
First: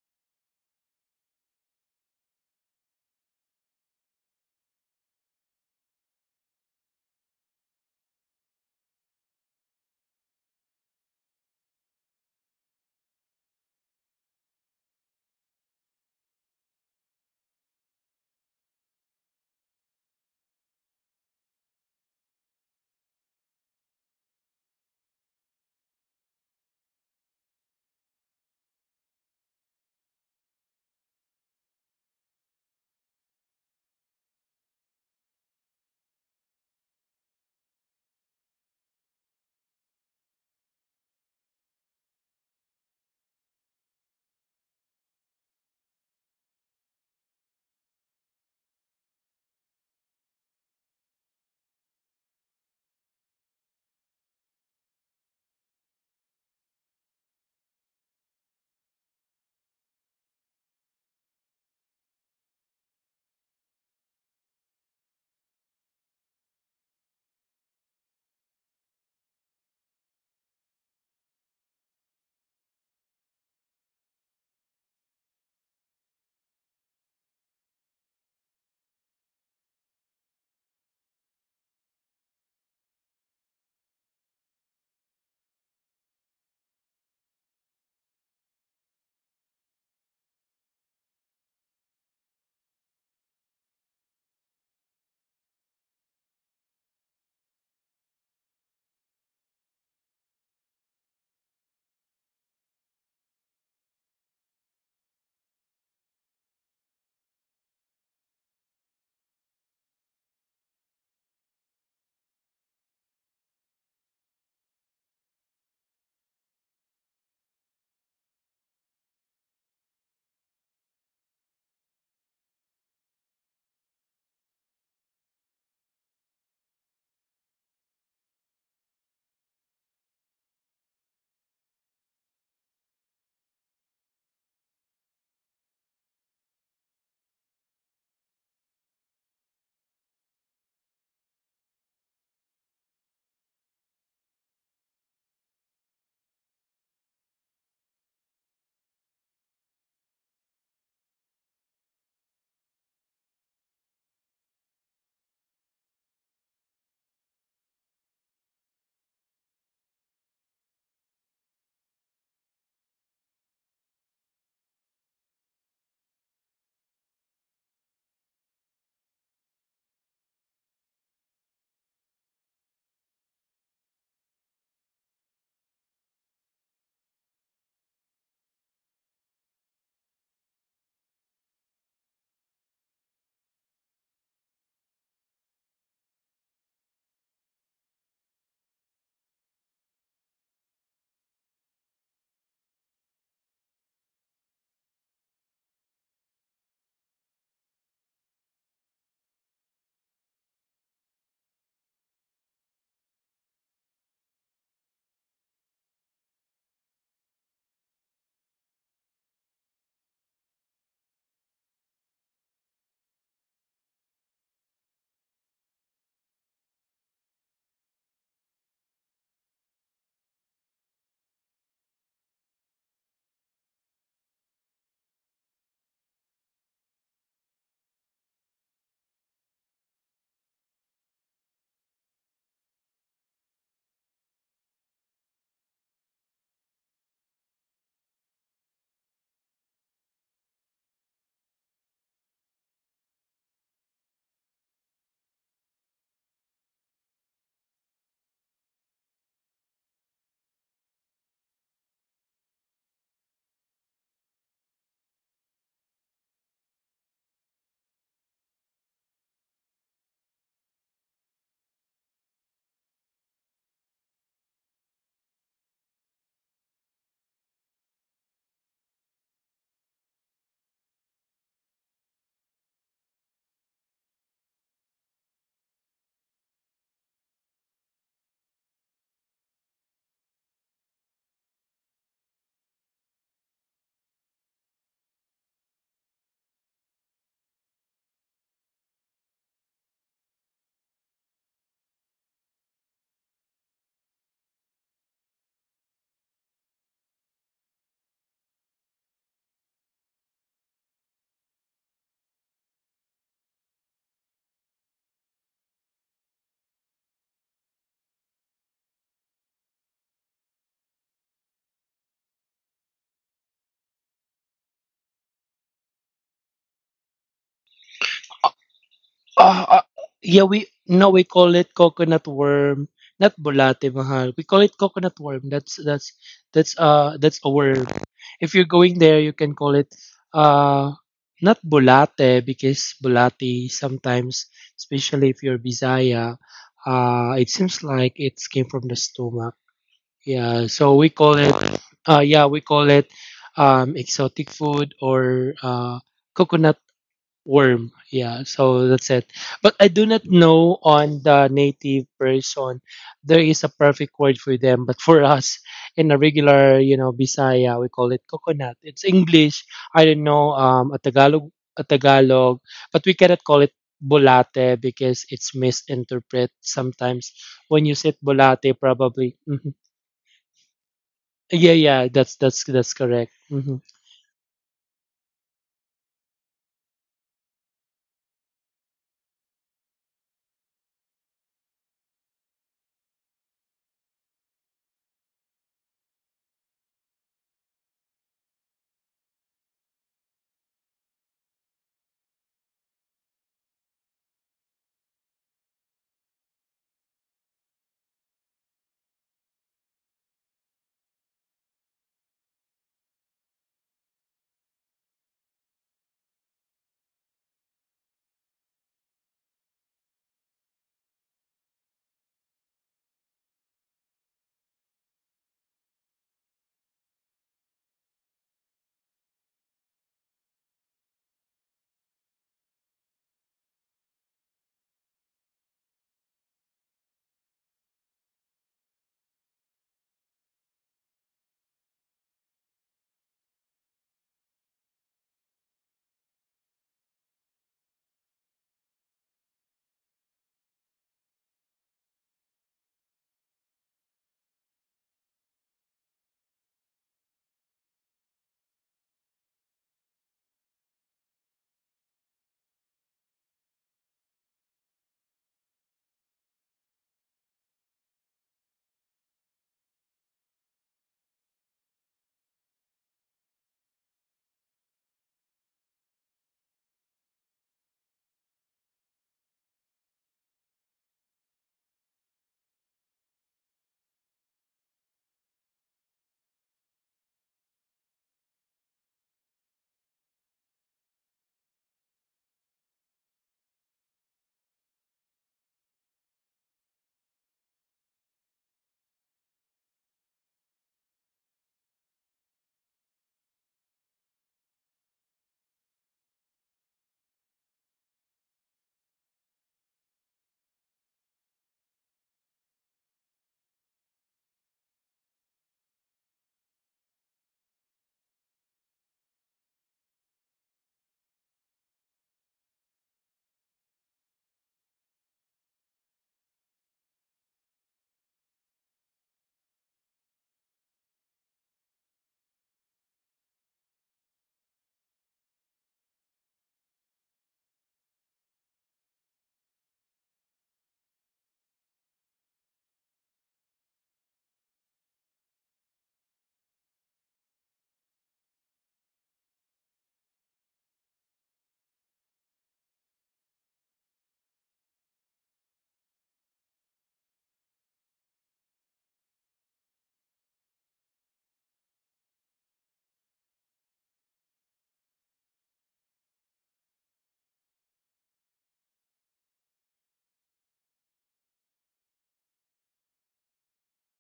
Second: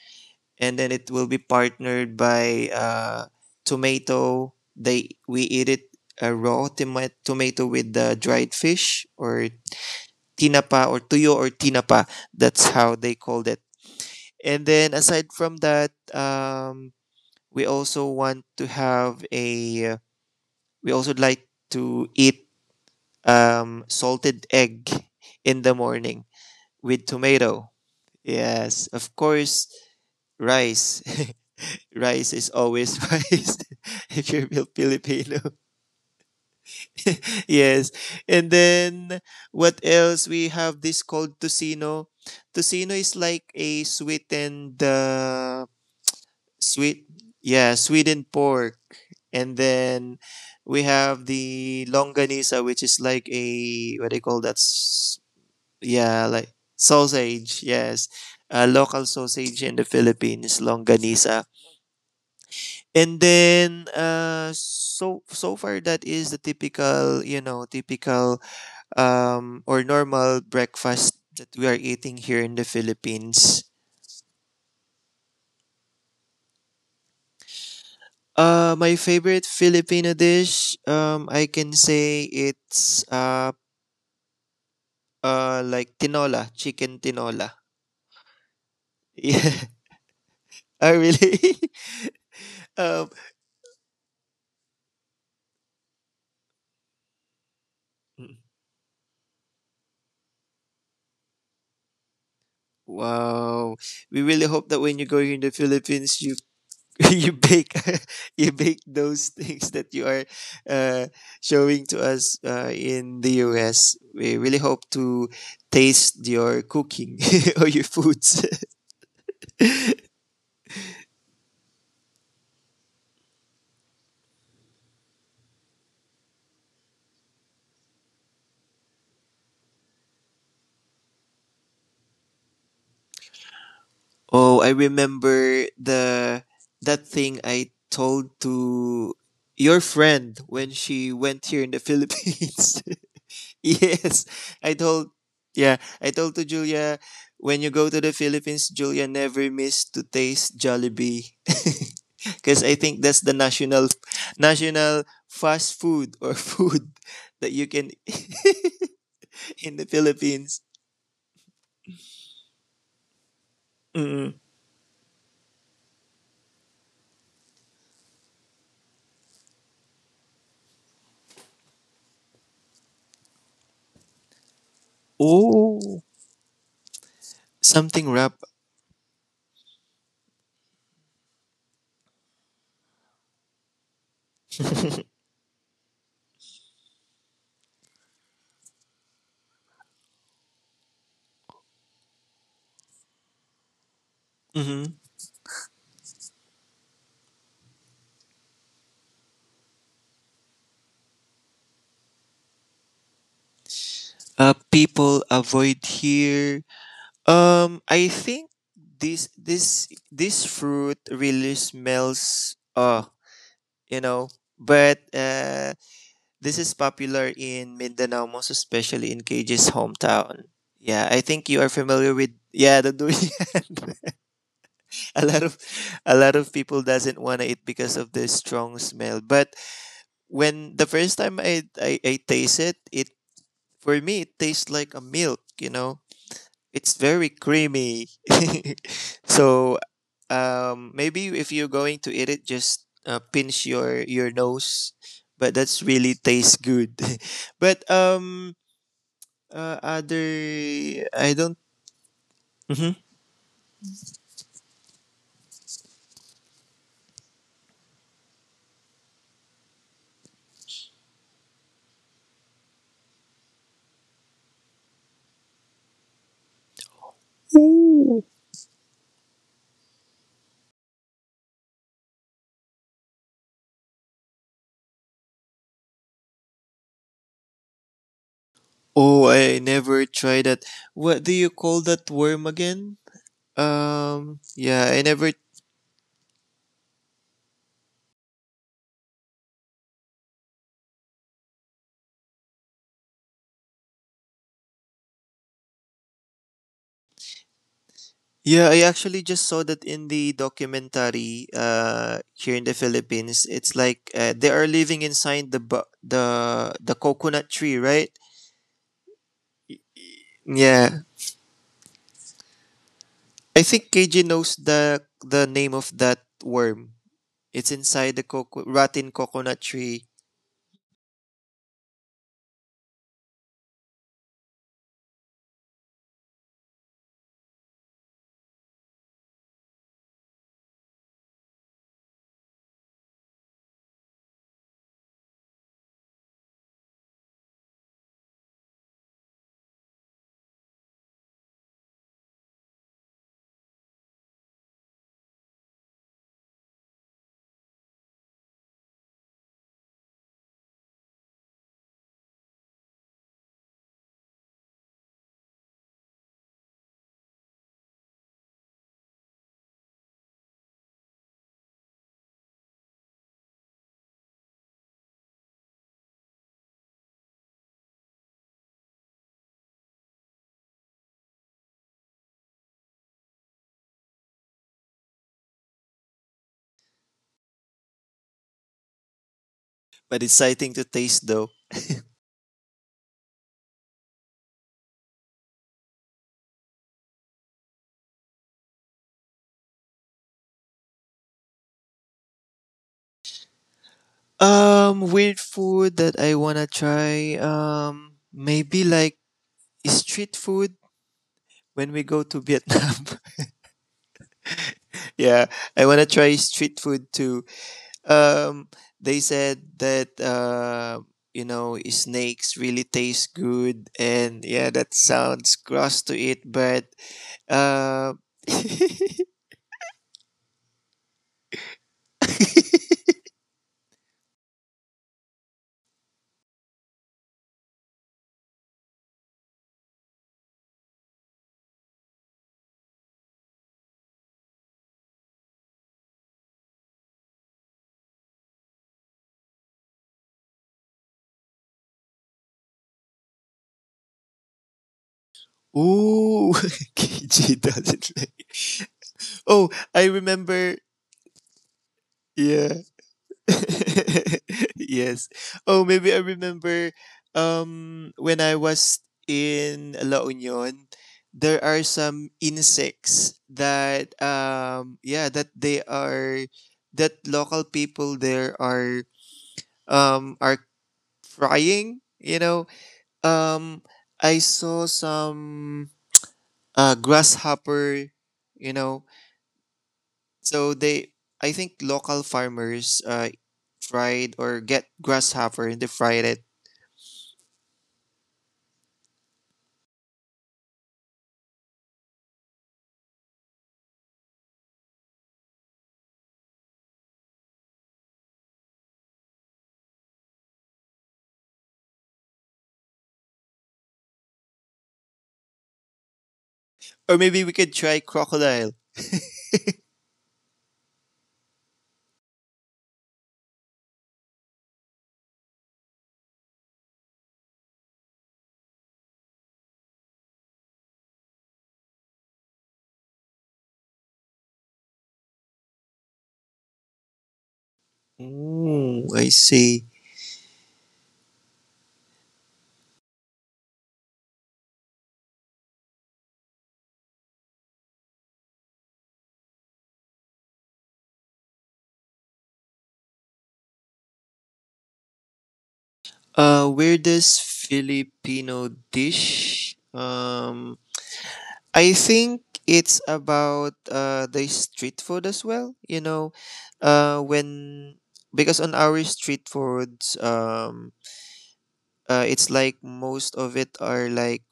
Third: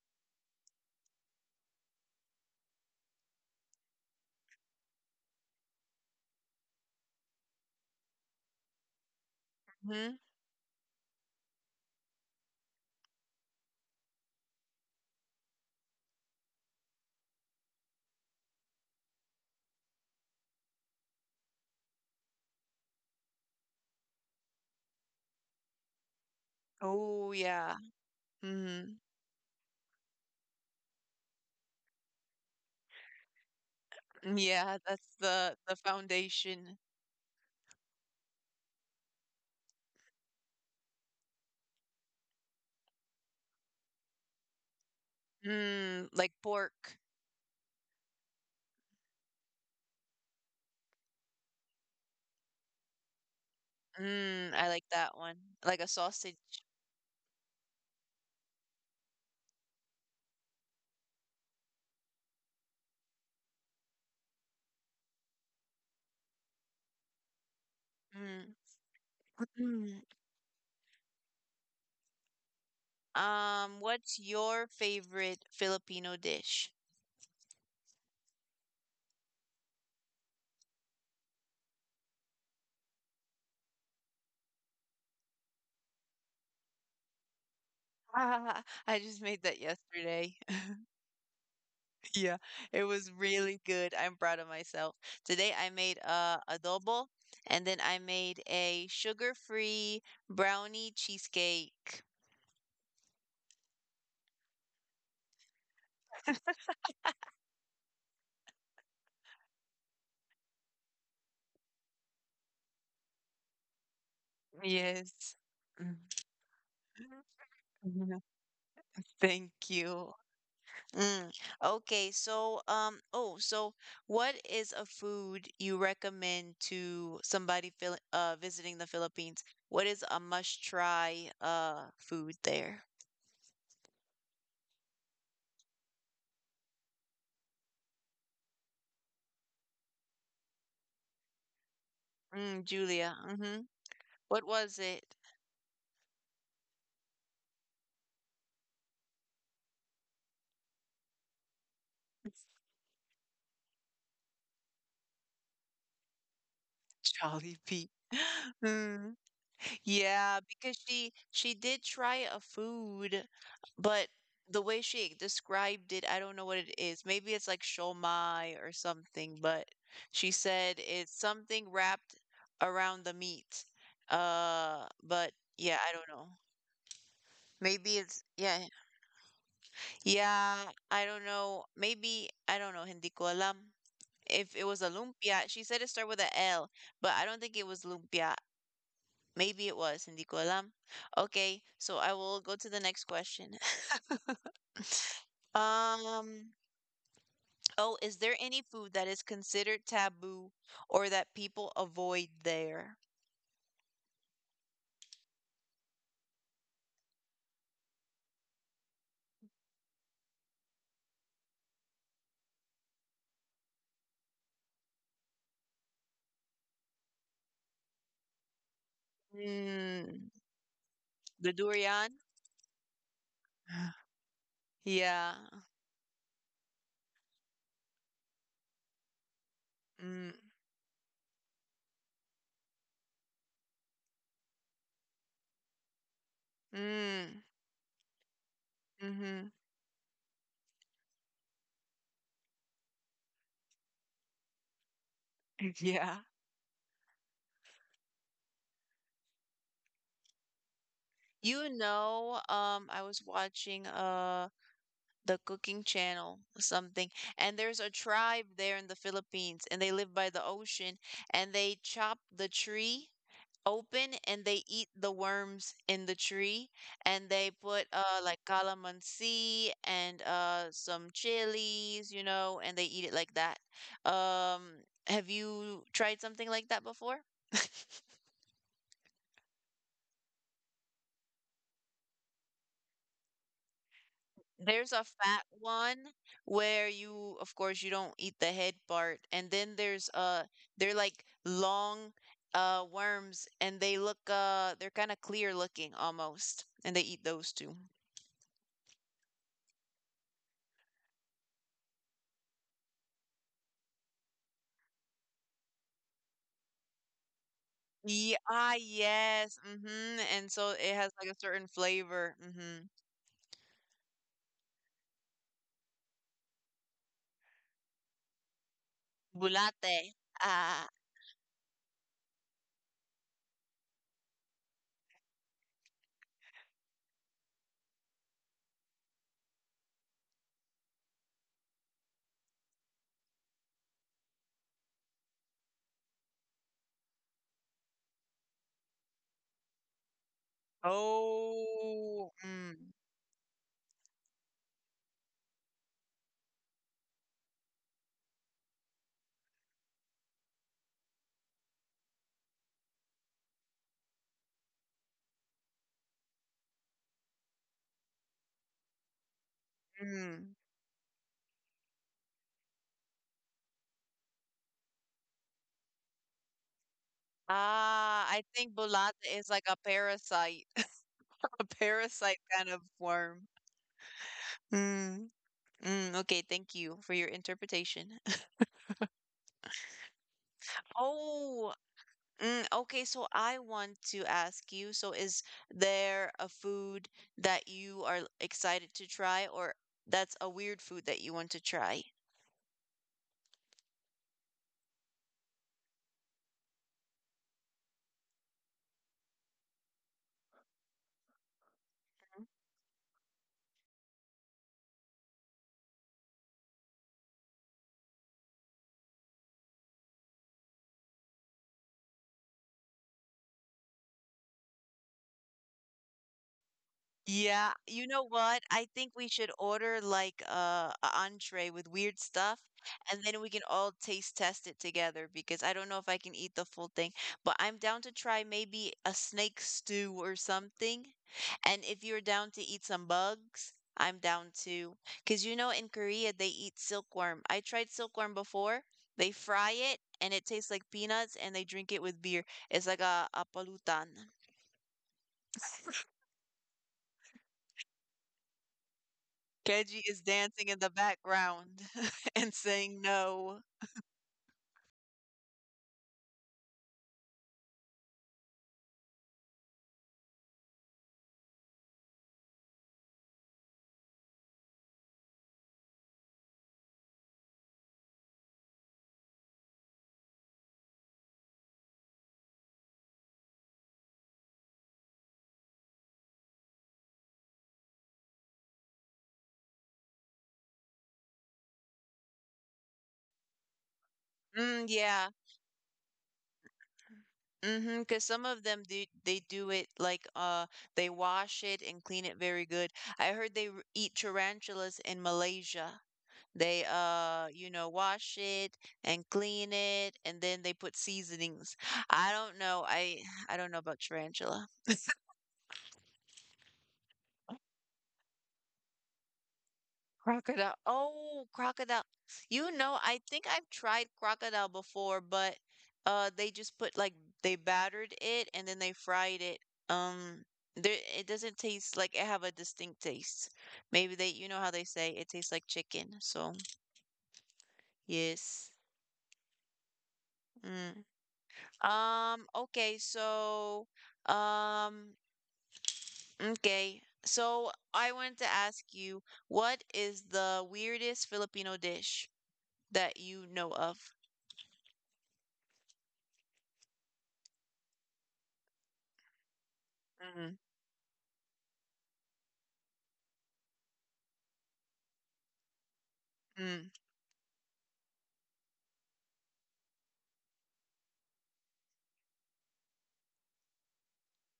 and then it will be partnered by uh tomato. They We eat it a raw toma- tomato with the dried fish, or
Mm-hmm.
tinapa or tuyo or tinapa. That's how they called it. And then aside from that, um, we also want to have a, we also like to eat um, salted egg in the morning with
Oh,
tomato.
yeah.
Yes,
Mm-hmm.
of course, rice. Rice is always rice, if
Mm.
you're Fil-
Yeah, that's
Filipino.
the the foundation.
Yes. And then what else? We have this called tocino. Tocino is like a sweetened, uh,
Mm, like pork.
sweet, yeah, Sweden pork. And then we have the longanisa, which is like a, what do you call
Mm,
that?
I like that
S-
one. Like a
Yeah,
sausage.
like sausage, yes. A local sausage in the Philippines, longanisa. And then, uh, so so far that is the typical, you know, typical
Mm.
um, or normal breakfast that we are eating here in the Philippines.
Um, what's your favorite Filipino dish?
Uh, my favorite Filipino dish, um, I can say it's, uh, uh, like tinola, chicken tinola.
Ah, I just made
Yeah.
that yesterday.
Oh, really?
Yeah, it
um,
was really good. I'm proud of myself. Today I made uh, adobo, and then I made a sugar-free brownie cheesecake.
wow. We really hope that when you go here in the Philippines, you you bake you bake those things that you are, uh, showing to us, uh, in the U S. We really hope to
Yes. Mm.
taste your cooking or your foods.
Thank you. Mm. Okay, so um oh, so what is a food you recommend to somebody Phil uh visiting the Philippines? What is a must try uh food there?
Oh, I remember the that thing I told to your friend when she went here in the
Mm,
Philippines.
Julia. Mm-hmm.
Yes,
What
I
was it?
told yeah, I told to Julia, when you go to the Philippines, Julia, never miss to taste Jollibee. Cuz I think that's the national national fast food or food that you
Jollibee.
can
Mm.
in the
Yeah,
Philippines.
because she she did try a food, but
Mm.
the way she described it, I don't know what it is. Maybe it's like shomai or something, but she said it's something wrapped around the meat. Uh, but yeah,
Oh,
I don't know. Maybe
something
it's
wrap.
yeah. Yeah, I don't know. Maybe I don't know, hindi ko alam. If it was a lumpia, she said it started with a L, but I don't think it was lumpia. Maybe it was, hindi ko alam. Okay, so I will go to the next question.
Mm-hmm.
Um, oh, is there any food that is considered taboo or that people avoid there?
Uh, people avoid here. Um, I think this this this fruit really smells. Uh, you know, but uh, this is popular in Mindanao, most especially in K J's
Mm,
hometown. Yeah, I
the
think you are
durian?
familiar with, yeah, the durian. a
Yeah.
lot of a lot of people doesn't want to eat because of the strong smell. But
Mm,
when the first time I I, I taste it, it for me it tastes like a milk. You know, it's very
mm,
creamy.
mm-hmm.
So um, maybe if you're going to eat it, just uh, pinch your your nose. But that's really
Yeah.
tastes good. But um, uh, other, I don't.
You know, um,
Mhm.
I was watching uh The Cooking Channel, or something. And there's a tribe there in the Philippines, and they live by the ocean, and they chop the tree open and they eat the worms in the tree, and they put uh
Ooh.
like calamansi and uh some chilies, you know, and they eat it like that. Um, have you tried something like that before?
Oh, I never tried that. What do you call that worm again? Um,
There's
yeah,
a
I never.
fat one where you, of course, you don't eat the head part, and then there's uh they're like long uh worms, and they look uh they're kind of clear looking almost, and they eat those too.
Yeah, I actually just saw that in the documentary uh here in the Philippines. It's like, uh, they are living inside the bu- the the coconut tree, right?
Yeah, ah, yes. Mm-hmm. And so it
Yeah.
has like a certain flavor. Mm-hmm.
I think K J knows the the name of that worm. It's inside the coco- rotten coconut
Bulate.
Ah,
tree,
uh, yeah,
Ah.
we no, we call it coconut worm, not bulate mahal. We call it coconut worm. That's that's that's uh that's a worm. If you're going there, you can call it uh not bulate, because bulati sometimes, especially if you're Bisaya, uh, it seems like it came from the stomach. Yeah, so we call it
Oh.
uh yeah
Mm,
we call it um exotic food or uh coconut worm. Yeah, so that's it. But I do not know on the native person there is a perfect word for them. But for us in a regular, you know, Bisaya, we call it coconut. It's English. I don't
mm.
know um a Tagalog a Tagalog, but we cannot call it bolate because it's misinterpreted sometimes. When you
Ah, I
said
think
bolate,
bulate is like
probably.
a
Mhm.
parasite, a
Yeah, yeah,
parasite
that's
kind of
that's that's
worm.
correct. Hmm.
Mm. Mm, okay, thank you for your interpretation.
but exciting to taste though.
Oh. Mm, okay, so I want to ask you, so is there a food that you are excited to try, or that's a weird food that you want to try?
Um weird food that I want to try, um maybe like street food when we go to Vietnam. Yeah, I want to try street food too. Um, they said that, uh, you know, snakes really taste good, and yeah, that sounds gross to it, but
Yeah, you
uh,
know what? I think we should order like uh, a entree with weird stuff, and then we can all taste test it together because I don't know if I can eat the full thing, but I'm down to try maybe a snake stew or something. And if you're down to eat some bugs, I'm down to. Because you know, in Korea, they eat silkworm. I tried silkworm before. They fry it, and it tastes like peanuts, and they drink it with beer. It's like a, a palutan.
ooh, K G doesn't like. Oh,
Keji
I
is dancing in
remember.
the background and
Yeah,
saying no.
yes. Oh, maybe I remember um when I was in La Union. There are some insects that, um yeah, that they are, that local people there are, um are frying, you know. Um I saw some uh grasshopper, you know. So they, I think local farmers, uh, fried or
Mm,
get
yeah.
grasshopper and they fried it.
Mm-hmm. Because some of them do they do it like uh they wash it and clean it very good. I heard they r- eat tarantulas in Malaysia. They uh you know wash it and clean it, and then they put seasonings. I don't know. I I don't know about tarantula.
Or maybe we could try crocodile.
Crocodile. Oh, crocodile. You know, I think I've tried crocodile before, but uh they just put like they battered it, and then they fried it. Um there it doesn't taste like it have a distinct taste. Maybe they you know how they say it tastes like chicken. So, yes.
Oh, I see.
Mm. Um okay, so um okay. So I wanted to ask you, what is the weirdest Filipino dish that you know of?
Uh, weirdest Filipino dish? Um, I think it's about, uh, the street food as well. You know,
Mm.
uh, when because on our street foods, um, uh, it's like most of it are like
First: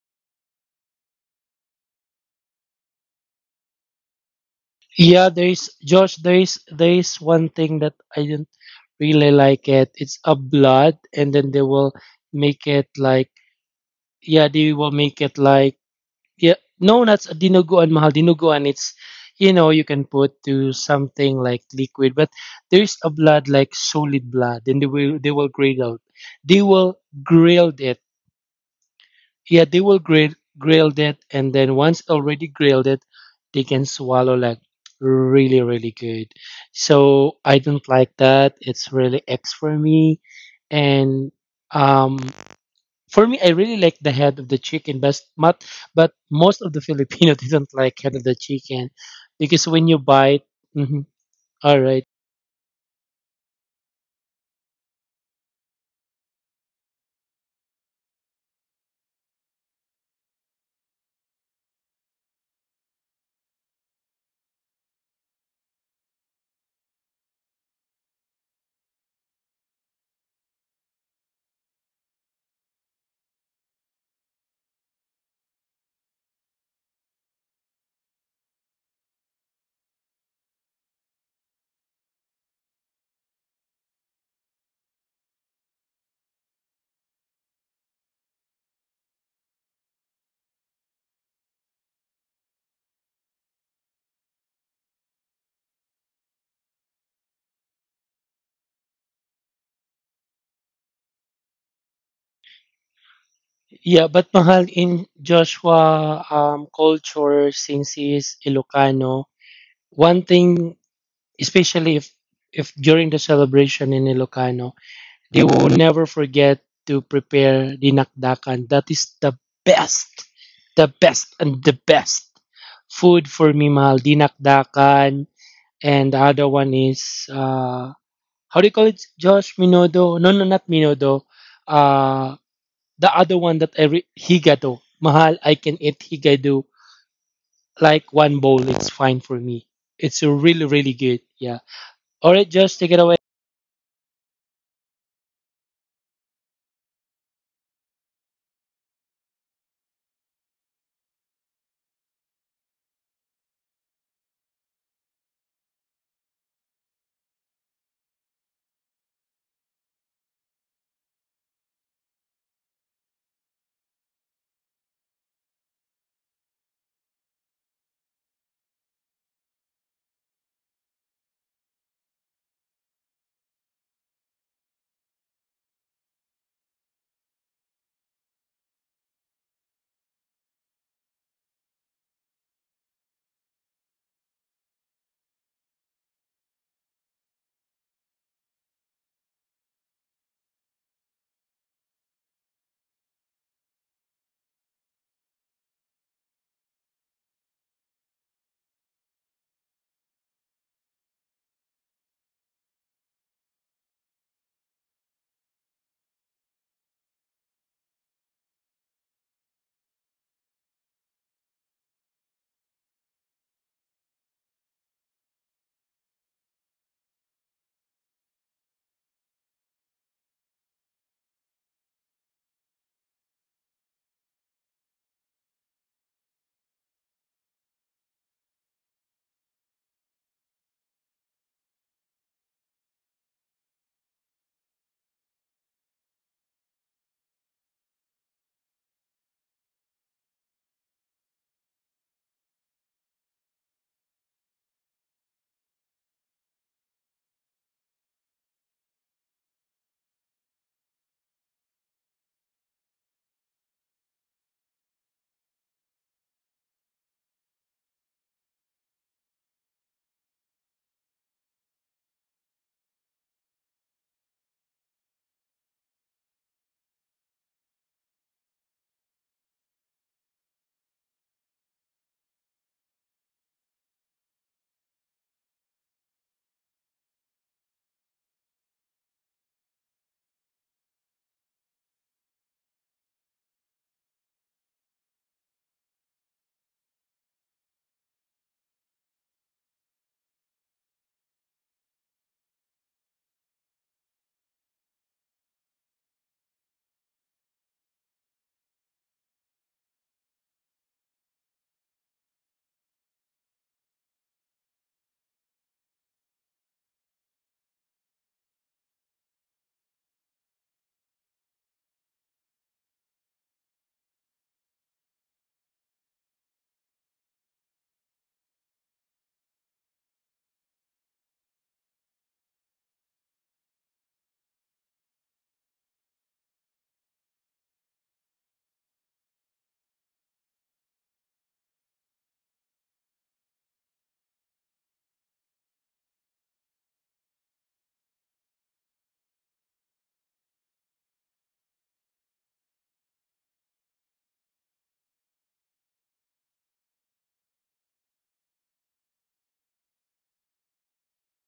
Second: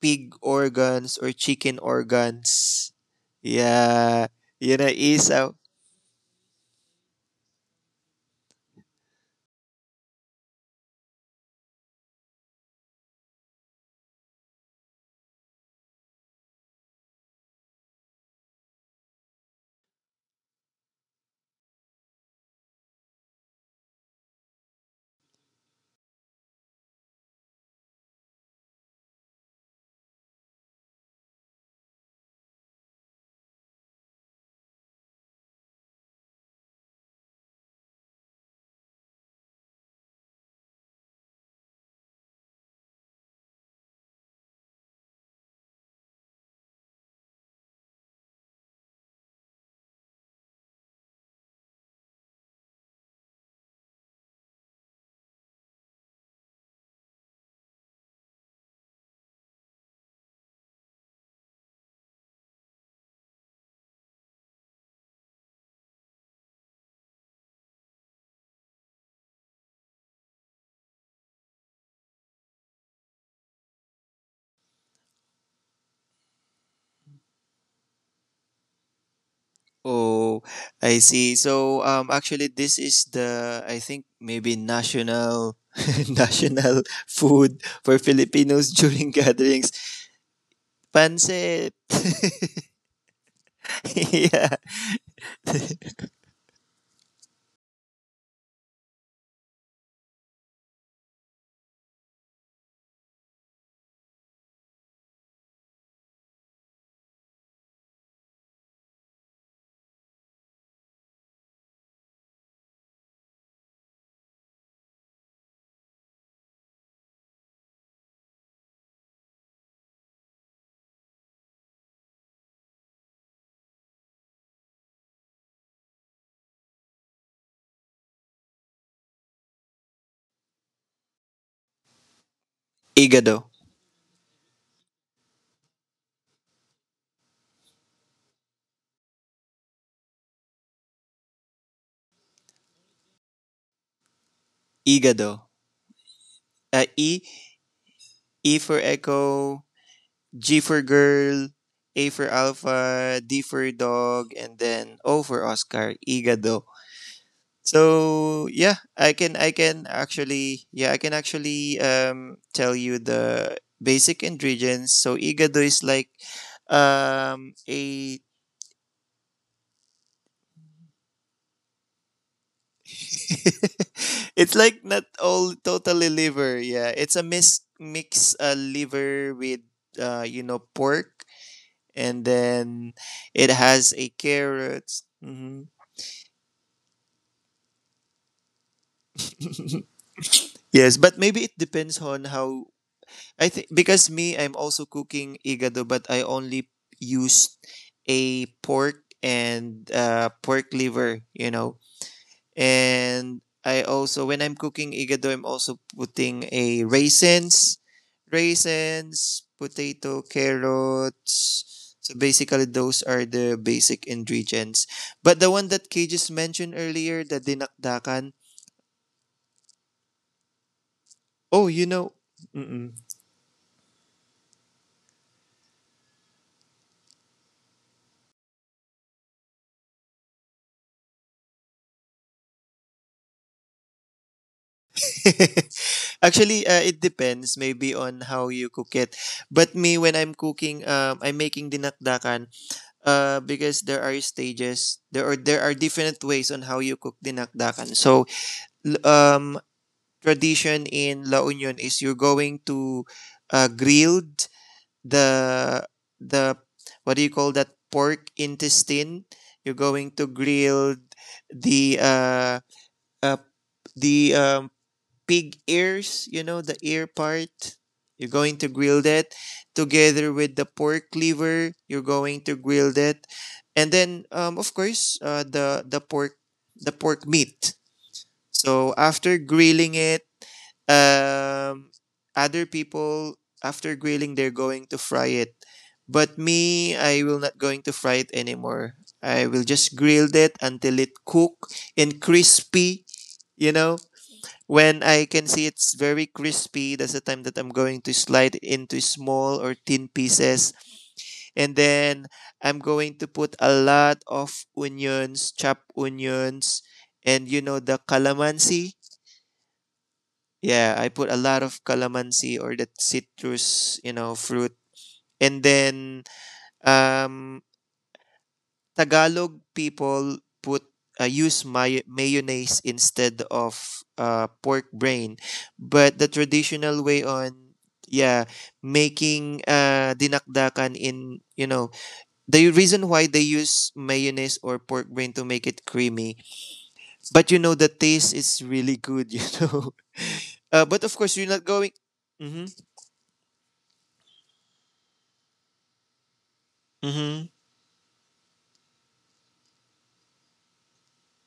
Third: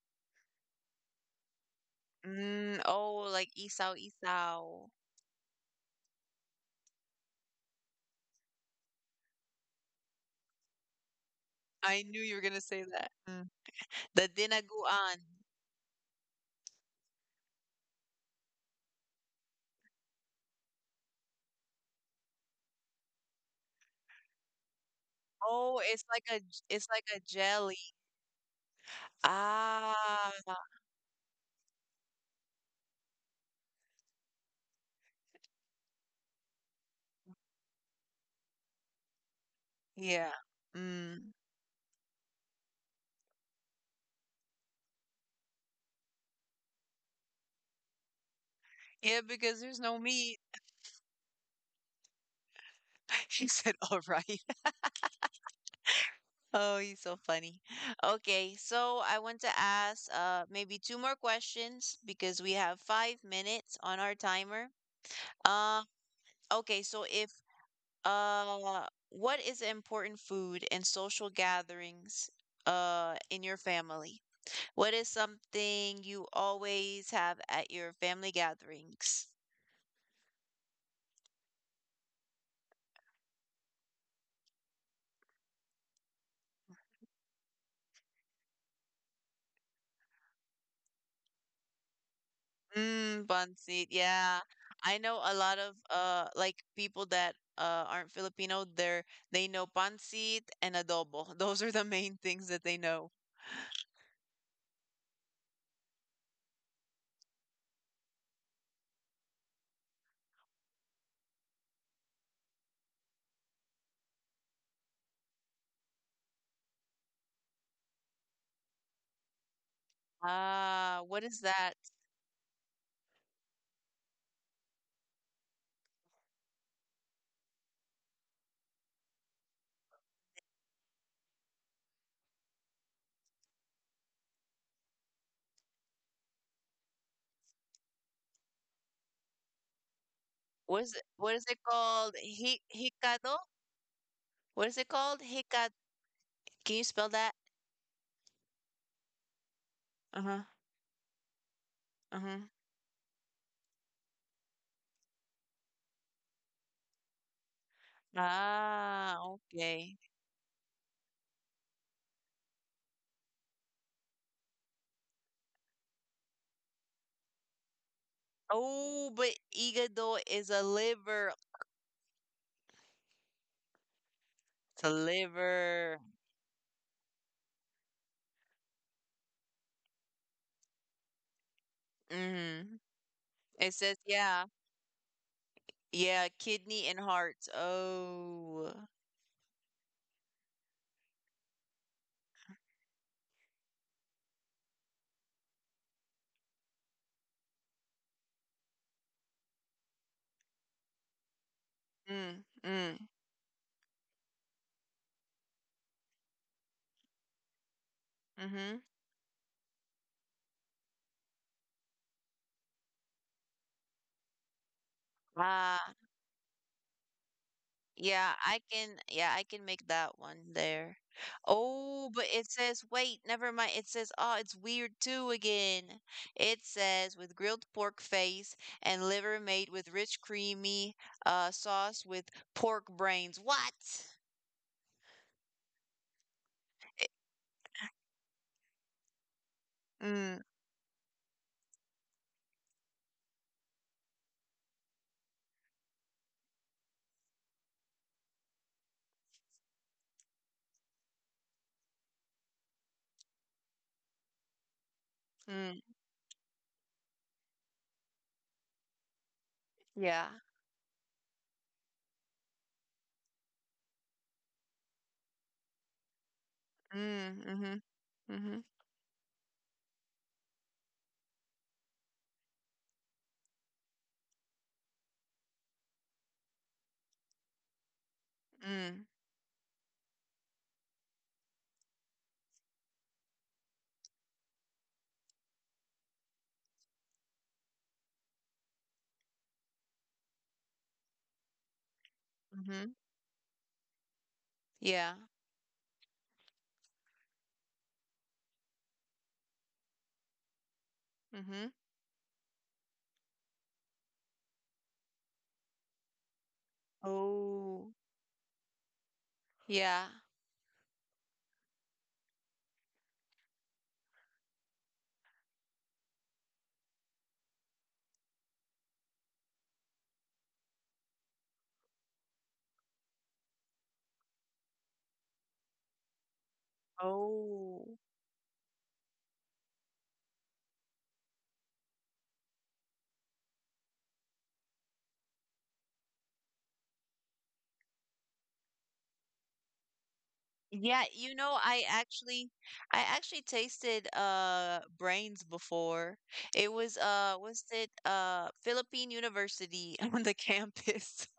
pig organs or chicken
Mm,
organs.
oh, like
Yeah, yun
isaw-isaw.
na
Yeah, there
isa.
is Josh. There is there is one thing that I didn't really like it. It's a blood, and then they will
I knew you were gonna
make
say
it
that.
like,
Mm. The
yeah, they will make
dinaguan.
it like yeah. No, that's dinuguan mahal. Dinuguan, it's, you know, you can put to something like liquid, but there's a blood like solid blood, and they will they will grill
Oh,
out.
it's like a
They
j- it's
will
like a
grill
jelly.
it yeah, they will grill
Ah,
grill it, and then once already grilled it, they can swallow like really, really good. So I don't like that. It's really X for me.
yeah.
And
Mm.
um, for me, I really like the head of the chicken, but but but most of the Filipino they not like head of the chicken
Yeah,
because
because
when
there's
you
no
bite,
meat.
mhm, all right.
She said, "All right." Oh, he's so funny. Okay, so I want to ask uh maybe two more questions because we have five minutes on our timer. Uh, okay, so if Uh, what is important food in social gatherings uh in your family? What is something you always have at your family gatherings?
Oh, I see. So um actually this is the, I think maybe national national food for Filipinos during gatherings. Pancit.
Mm, bun seed. Yeah.
Yeah.
I know a lot of uh like people that uh aren't Filipino, they're they know pancit and adobo. Those are the main things that they know.
Yeah, but mahal, in Joshua, um, culture, since he is Ilocano, one thing, especially if if during the celebration in Ilocano, they will never forget to prepare the nakdakan. That is the best, the
Ah, what
best
is
and the
that?
best food for me, mahal. The nakdakan, and the other one is, uh how do you call it, Josh? Minodo? No, no, not Minodo. Uh, the other
Igado.
one that I re- higado, mahal. I can eat higado like one bowl. It's fine for me. It's really,
What
really
is it,
good.
what is
Yeah.
it called?
All right,
Hi
Josh, take it away.
hikado? What is it called?
Igado.
Hikad. Can
Uh,
you spell
e
that?
E for echo,
Uh-huh.
G for girl, A for
Uh-huh.
alpha, D for dog, and then O for Oscar. Igado. So yeah, I
Ah,
can I can
okay.
actually, yeah, I can actually um tell you the basic ingredients. So igado is like um a,
Oh, but hígado is a liver.
it's
It's
like
a
not all
liver.
totally liver. Yeah, it's a mix mix uh, liver with uh you know pork, and
Mm-hmm.
then it
It
has
says,
a
yeah,
carrot. Hmm.
yeah, kidney and heart. Oh.
Yes, but maybe it depends on how I think because me, I'm also cooking igado, but I only used a pork and uh, pork liver, you know.
Mm, mm,
And I also, when I'm cooking igado, I'm also putting a raisins,
mm-hmm.
raisins, potato, carrots. So basically, those are the basic ingredients. But the one that
Ah.
Kay just mentioned earlier, the dinakdakan.
Yeah, I can yeah, I can make that one there.
Oh, you
Oh,
know.
but it says
Mm-mm.
wait, never mind. It says oh, it's weird too again. It says with grilled pork face and liver made with rich creamy uh sauce with pork brains. What?
Actually, uh, it depends maybe on how you cook it. But me, when I'm
Mm,
cooking, um, I'm making dinakdakan, uh, because there are stages, there are, there are different ways on how you cook dinakdakan. So, l- um, tradition in La Union is you're going to, uh, grilled the,
mm,
the, what do you call that, pork intestine. You're going to
yeah.
grill the, uh, uh, the um, pig ears, you know, the ear
Mm,
part.
mhm.
You're going
Mhm.
to grill that together with the pork liver. You're going to grill that, and then um, of course uh, the the pork, the pork meat. So
Mm,
after grilling it, um, other people after grilling they're going to fry it, but me I will not going to fry it anymore. I will just grill that until it cook and
mhm.
crispy, you know, when
Yeah.
I can see it's very crispy, that's the time that I'm going to slide into small or thin pieces. And
Mhm.
then I'm going to put a lot of onions, chopped onions, and you know the
Oh.
calamansi.
Yeah.
Yeah, I put a lot of calamansi or that citrus, you know, fruit. And then um Tagalog people put, uh, use may- mayonnaise instead of uh, pork brain, but the traditional way on,
Oh.
yeah, making uh dinakdakan in, you know, the reason why they use mayonnaise or pork brain to make it creamy. But you know the taste is really good, you know, uh, but
Yeah,
of course
you
you're not
know, I
going.
actually
Mm-hmm,
I actually tasted uh brains before. It was uh
mm-hmm.
was it uh Philippine University on the campus.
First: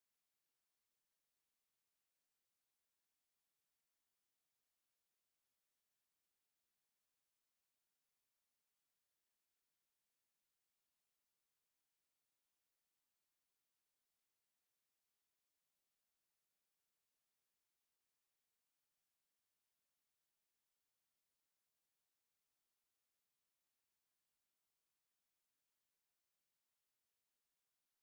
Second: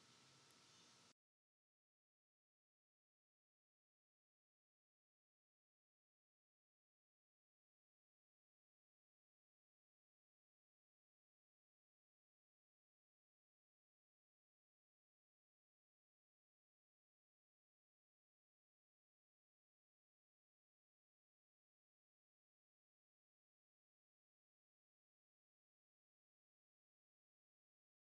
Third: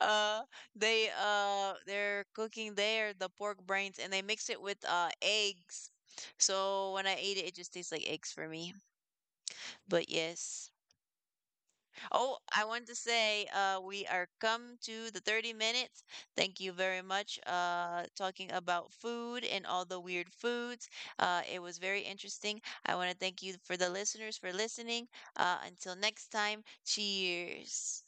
Uh they uh they're cooking there the pork brains, and they mix it with uh eggs. So when I ate it, it just tastes like eggs for me. But yes. Oh, I wanted to say uh, we are come to the thirty minutes. Thank you very much uh, talking about food and all the weird foods. Uh, it was very interesting. I want to thank you for the listeners for listening. Uh, until next time, cheers.